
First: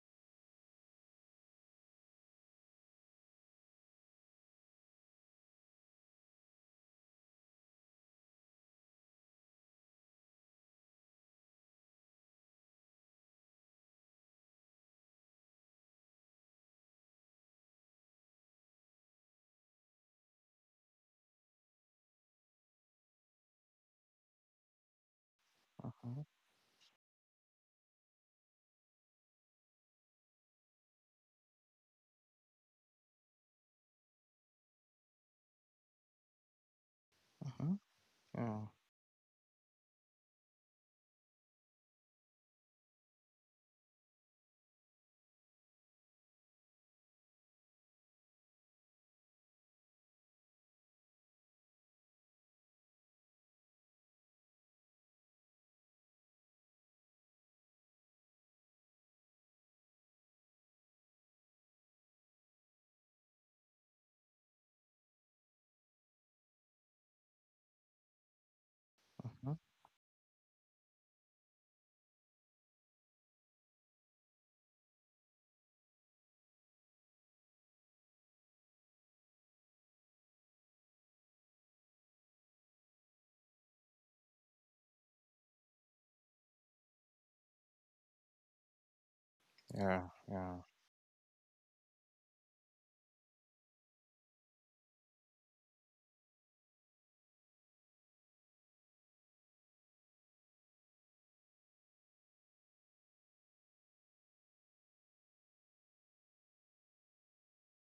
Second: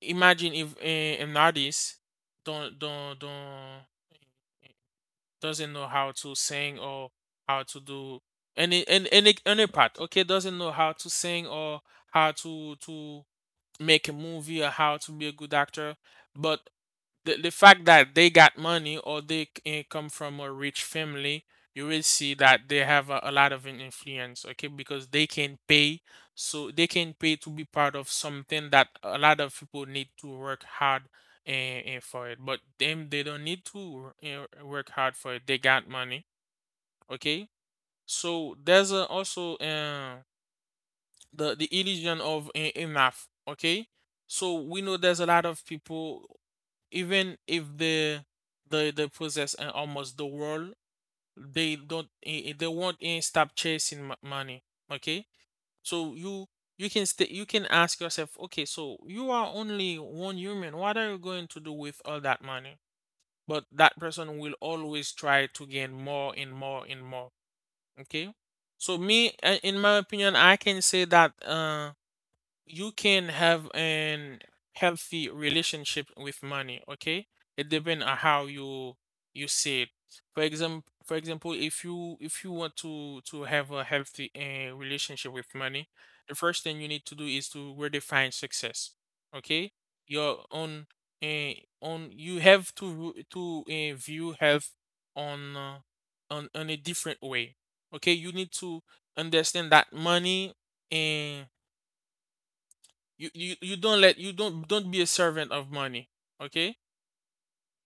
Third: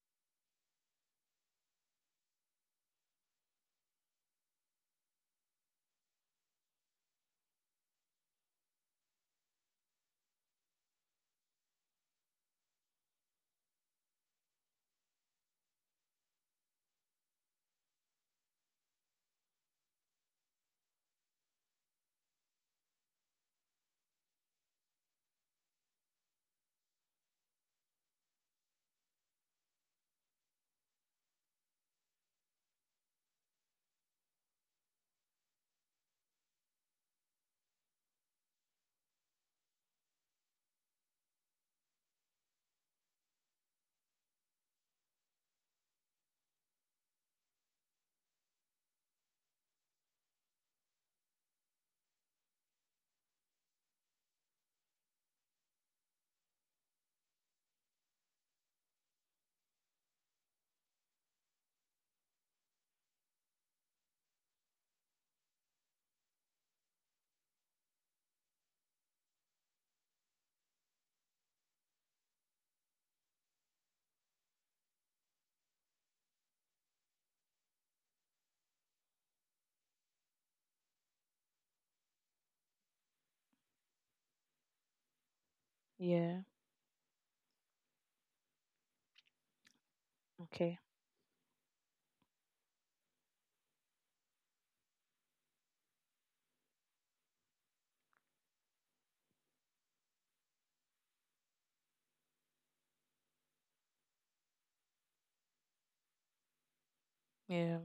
imagine if an artist don't doesn't know how to sing or how to do any part, okay doesn't know how to sing or how to make a movie or how to be a good actor, but the fact that they got money or they come from a rich family, you will see that they have a lot of an influence, okay? Because they can pay, so they can pay to be part of something that a lot of people need to work hard and, for it. But them, they don't need to work hard for it. They got money, okay? huh. So Yeah, there's a, also. The illusion of enough, okay. So we know there's a lot of people, even if they they possess almost the world, they don't they won't stop chasing money, okay. So you can stay you can ask yourself, okay, so you are only one human. What are you going to do with all that money? But that person will always try to gain more and more and more, okay. So uh me huh. In my opinion I can say that you can have an healthy relationship with money, okay. It depends on how you you see it. For example, for example, if you want to have a healthy relationship with money, the Yeah. first thing you need to do is to redefine success, okay, Yeah, your yeah, Okay. own uh, on. You have to view health on uh, on a different way, okay. You need to understand that money, eh, you don't let you don't be a servant of money, okay. Yeah.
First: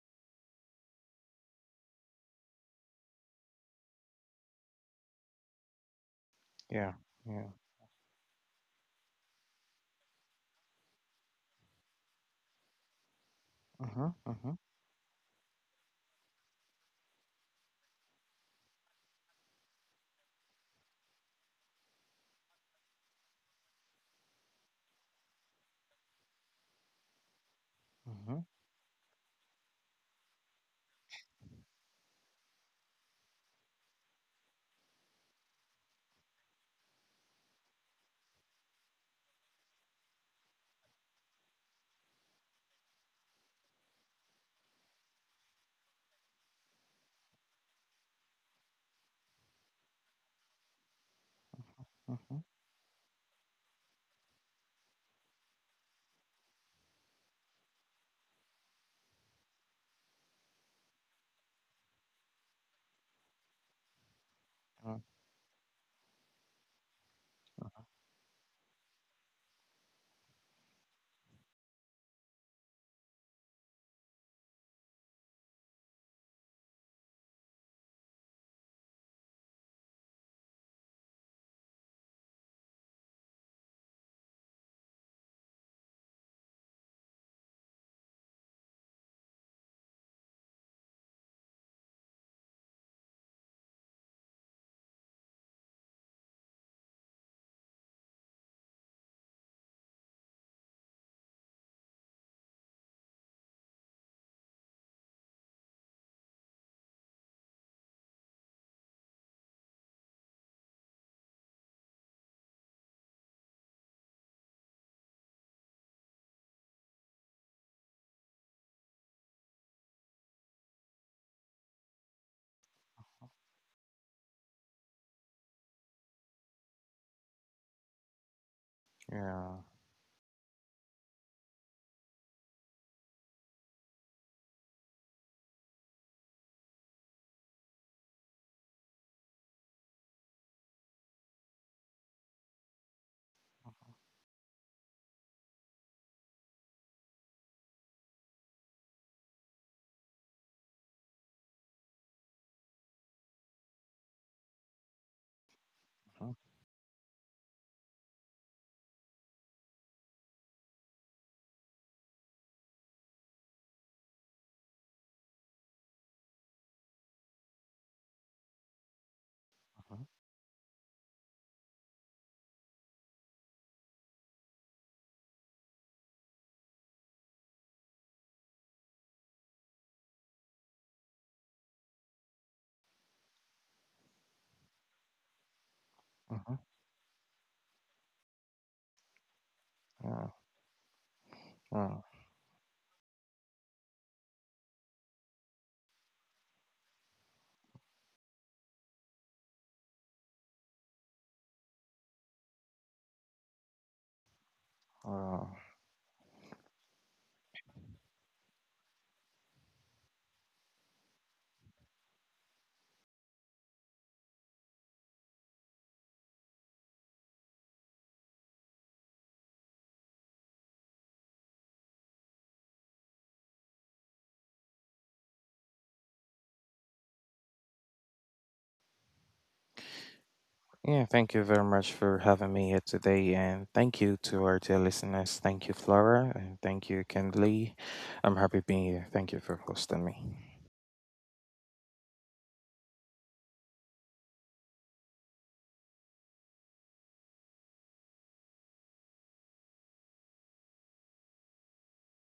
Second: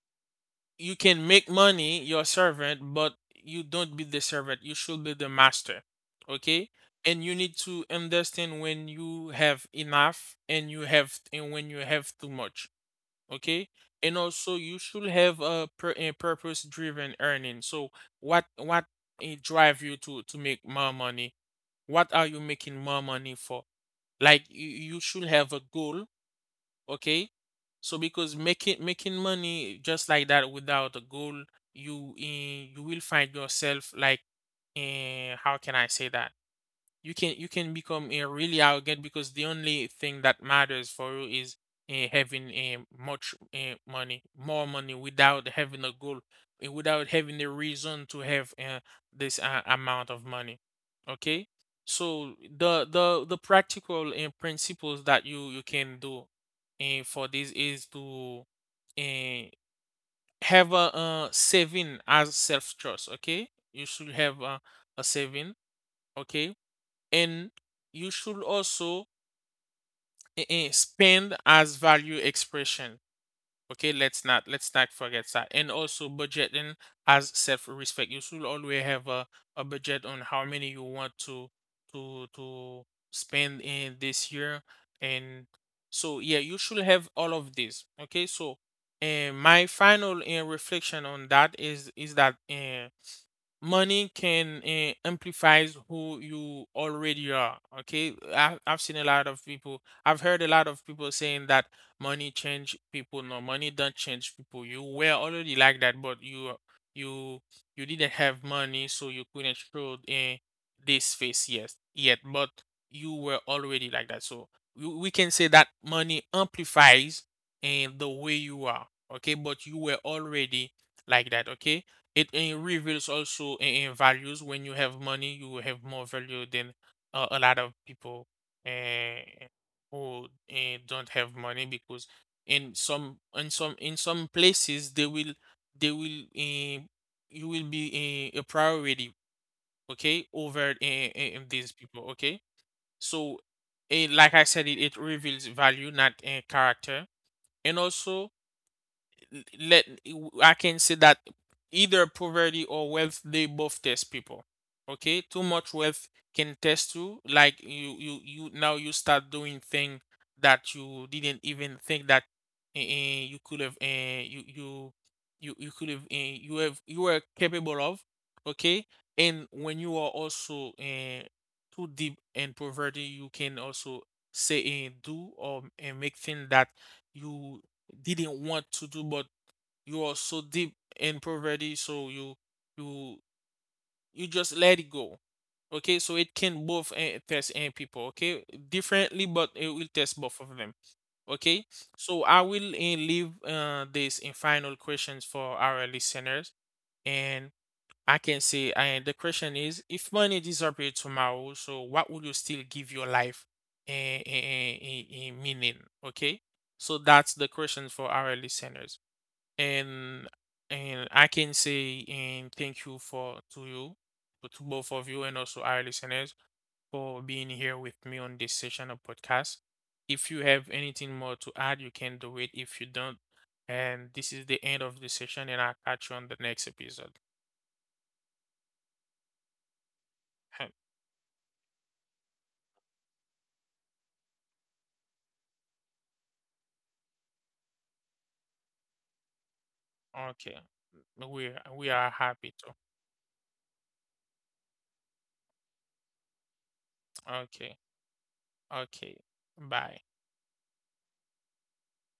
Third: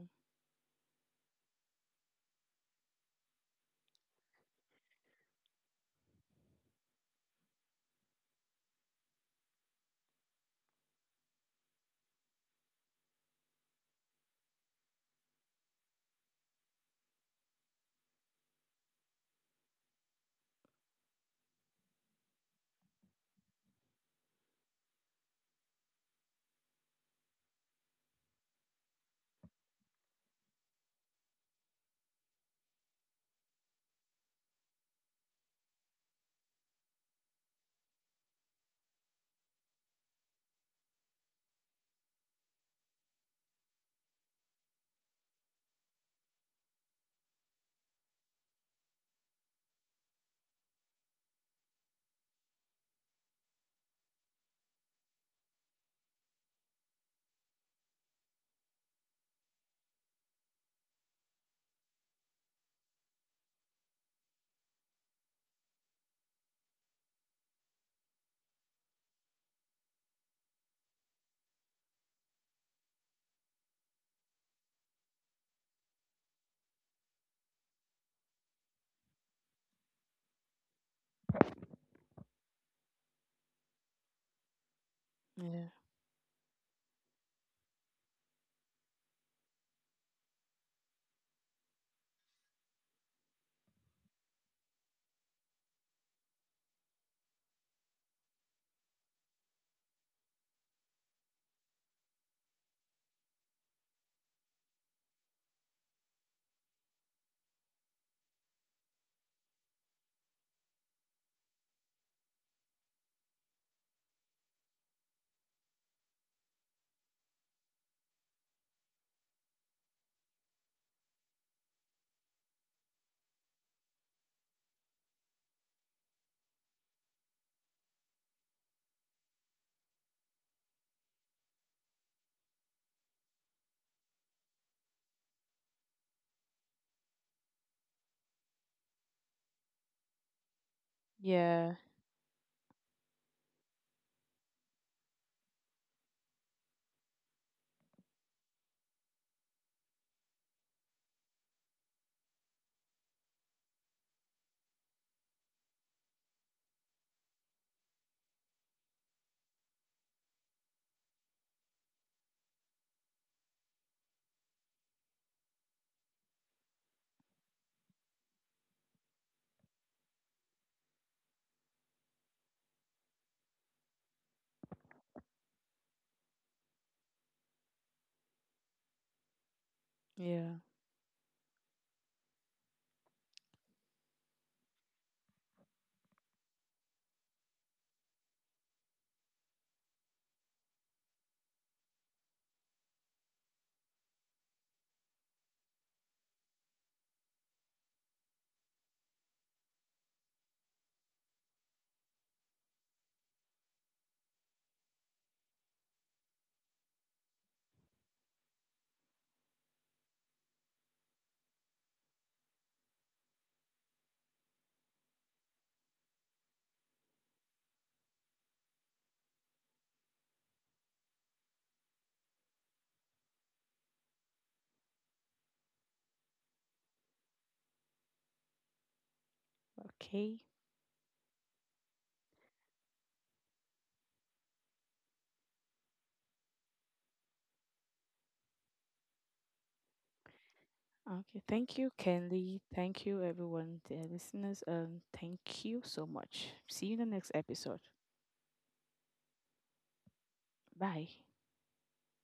You can make money your servant, but you don't be the servant, you should be the master, okay. yeah, And you yeah, need to understand when you have enough and you have and when you have too much, okay. uh huh. And Uh huh. also you should have a, a purpose driven earning. So what drive you to make more money? What are you making more money for? Like, you should have a goal, okay. So Uh, because huh. making making money just like That without a goal, you will find yourself like, how can I say that, you can become a really arrogant because the only thing that matters for you is having a much money, more money without having a goal, without having a reason to have this amount of money. Okay. Uh So huh. the practical principles that you can do for this is to uh, have a saving as self trust. Okay, you should have Uh a saving. Okay. And you should also spend as value expression. Okay, let's not forget that, and also budgeting as self-respect. You should always have a budget on how many you want to to spend in this year. And Yeah. so yeah, you should have all of this. Okay. So, and my final reflection on that is that money can amplifies who you already are. Okay, I've seen a lot of people, I've heard a lot of people saying that money change people. No, money don't change people, you were already like that but you you didn't have money so you couldn't show this face yes yet, but you were already like that. So, we can say that money amplifies and the way you are. Okay, but you were already like that. Okay, it reveals also in values. When you have money, you will have more value than a lot of people uh, yeah, who don't have money, because in some places they will they will uh, you will be a priority, okay, over Yeah. these people, okay. So, like I said, it reveals value, not character. And also, let, I can say that either poverty or wealth, they both test people. Okay, too much wealth mhm, mhm, mhm, can test you. Like you, now you start doing things that you didn't even think that you could have. You you you you could have. You have you were capable of. Okay, and when you are also too deep in poverty, you can also say and do, or and make things that you didn't want to do, but you are so Yeah. deep in poverty so you you just let it go. Okay, so it can both test and people, okay, differently, but it will test yeah, both of them. Okay. uh, So I will leave this in final questions for our listeners. And I can say and the question is, if money disappeared tomorrow, so what would you still give your life a, a, uh, meaning? Okay, so that's the question for our listeners. and and I can say and thank you for, to you, to both of you, and also our listeners, for being here with me on this session of podcast. If you have anything more to add, you can do it. If you don't, and this is the end of the session, and I'll catch you on the next episode. Okay. Huh, yeah, thank you very much for having me here today, and thank you to our dear listeners. Thank you, Flora, and thank you, Kendley. I'm happy being here. Thank you for hosting okay, me. Okay. we Thank you, we are happy Kenley. to. Thank you, everyone, dear listeners. Thank you so much. See you in the next episode. Okay, okay, bye. Bye.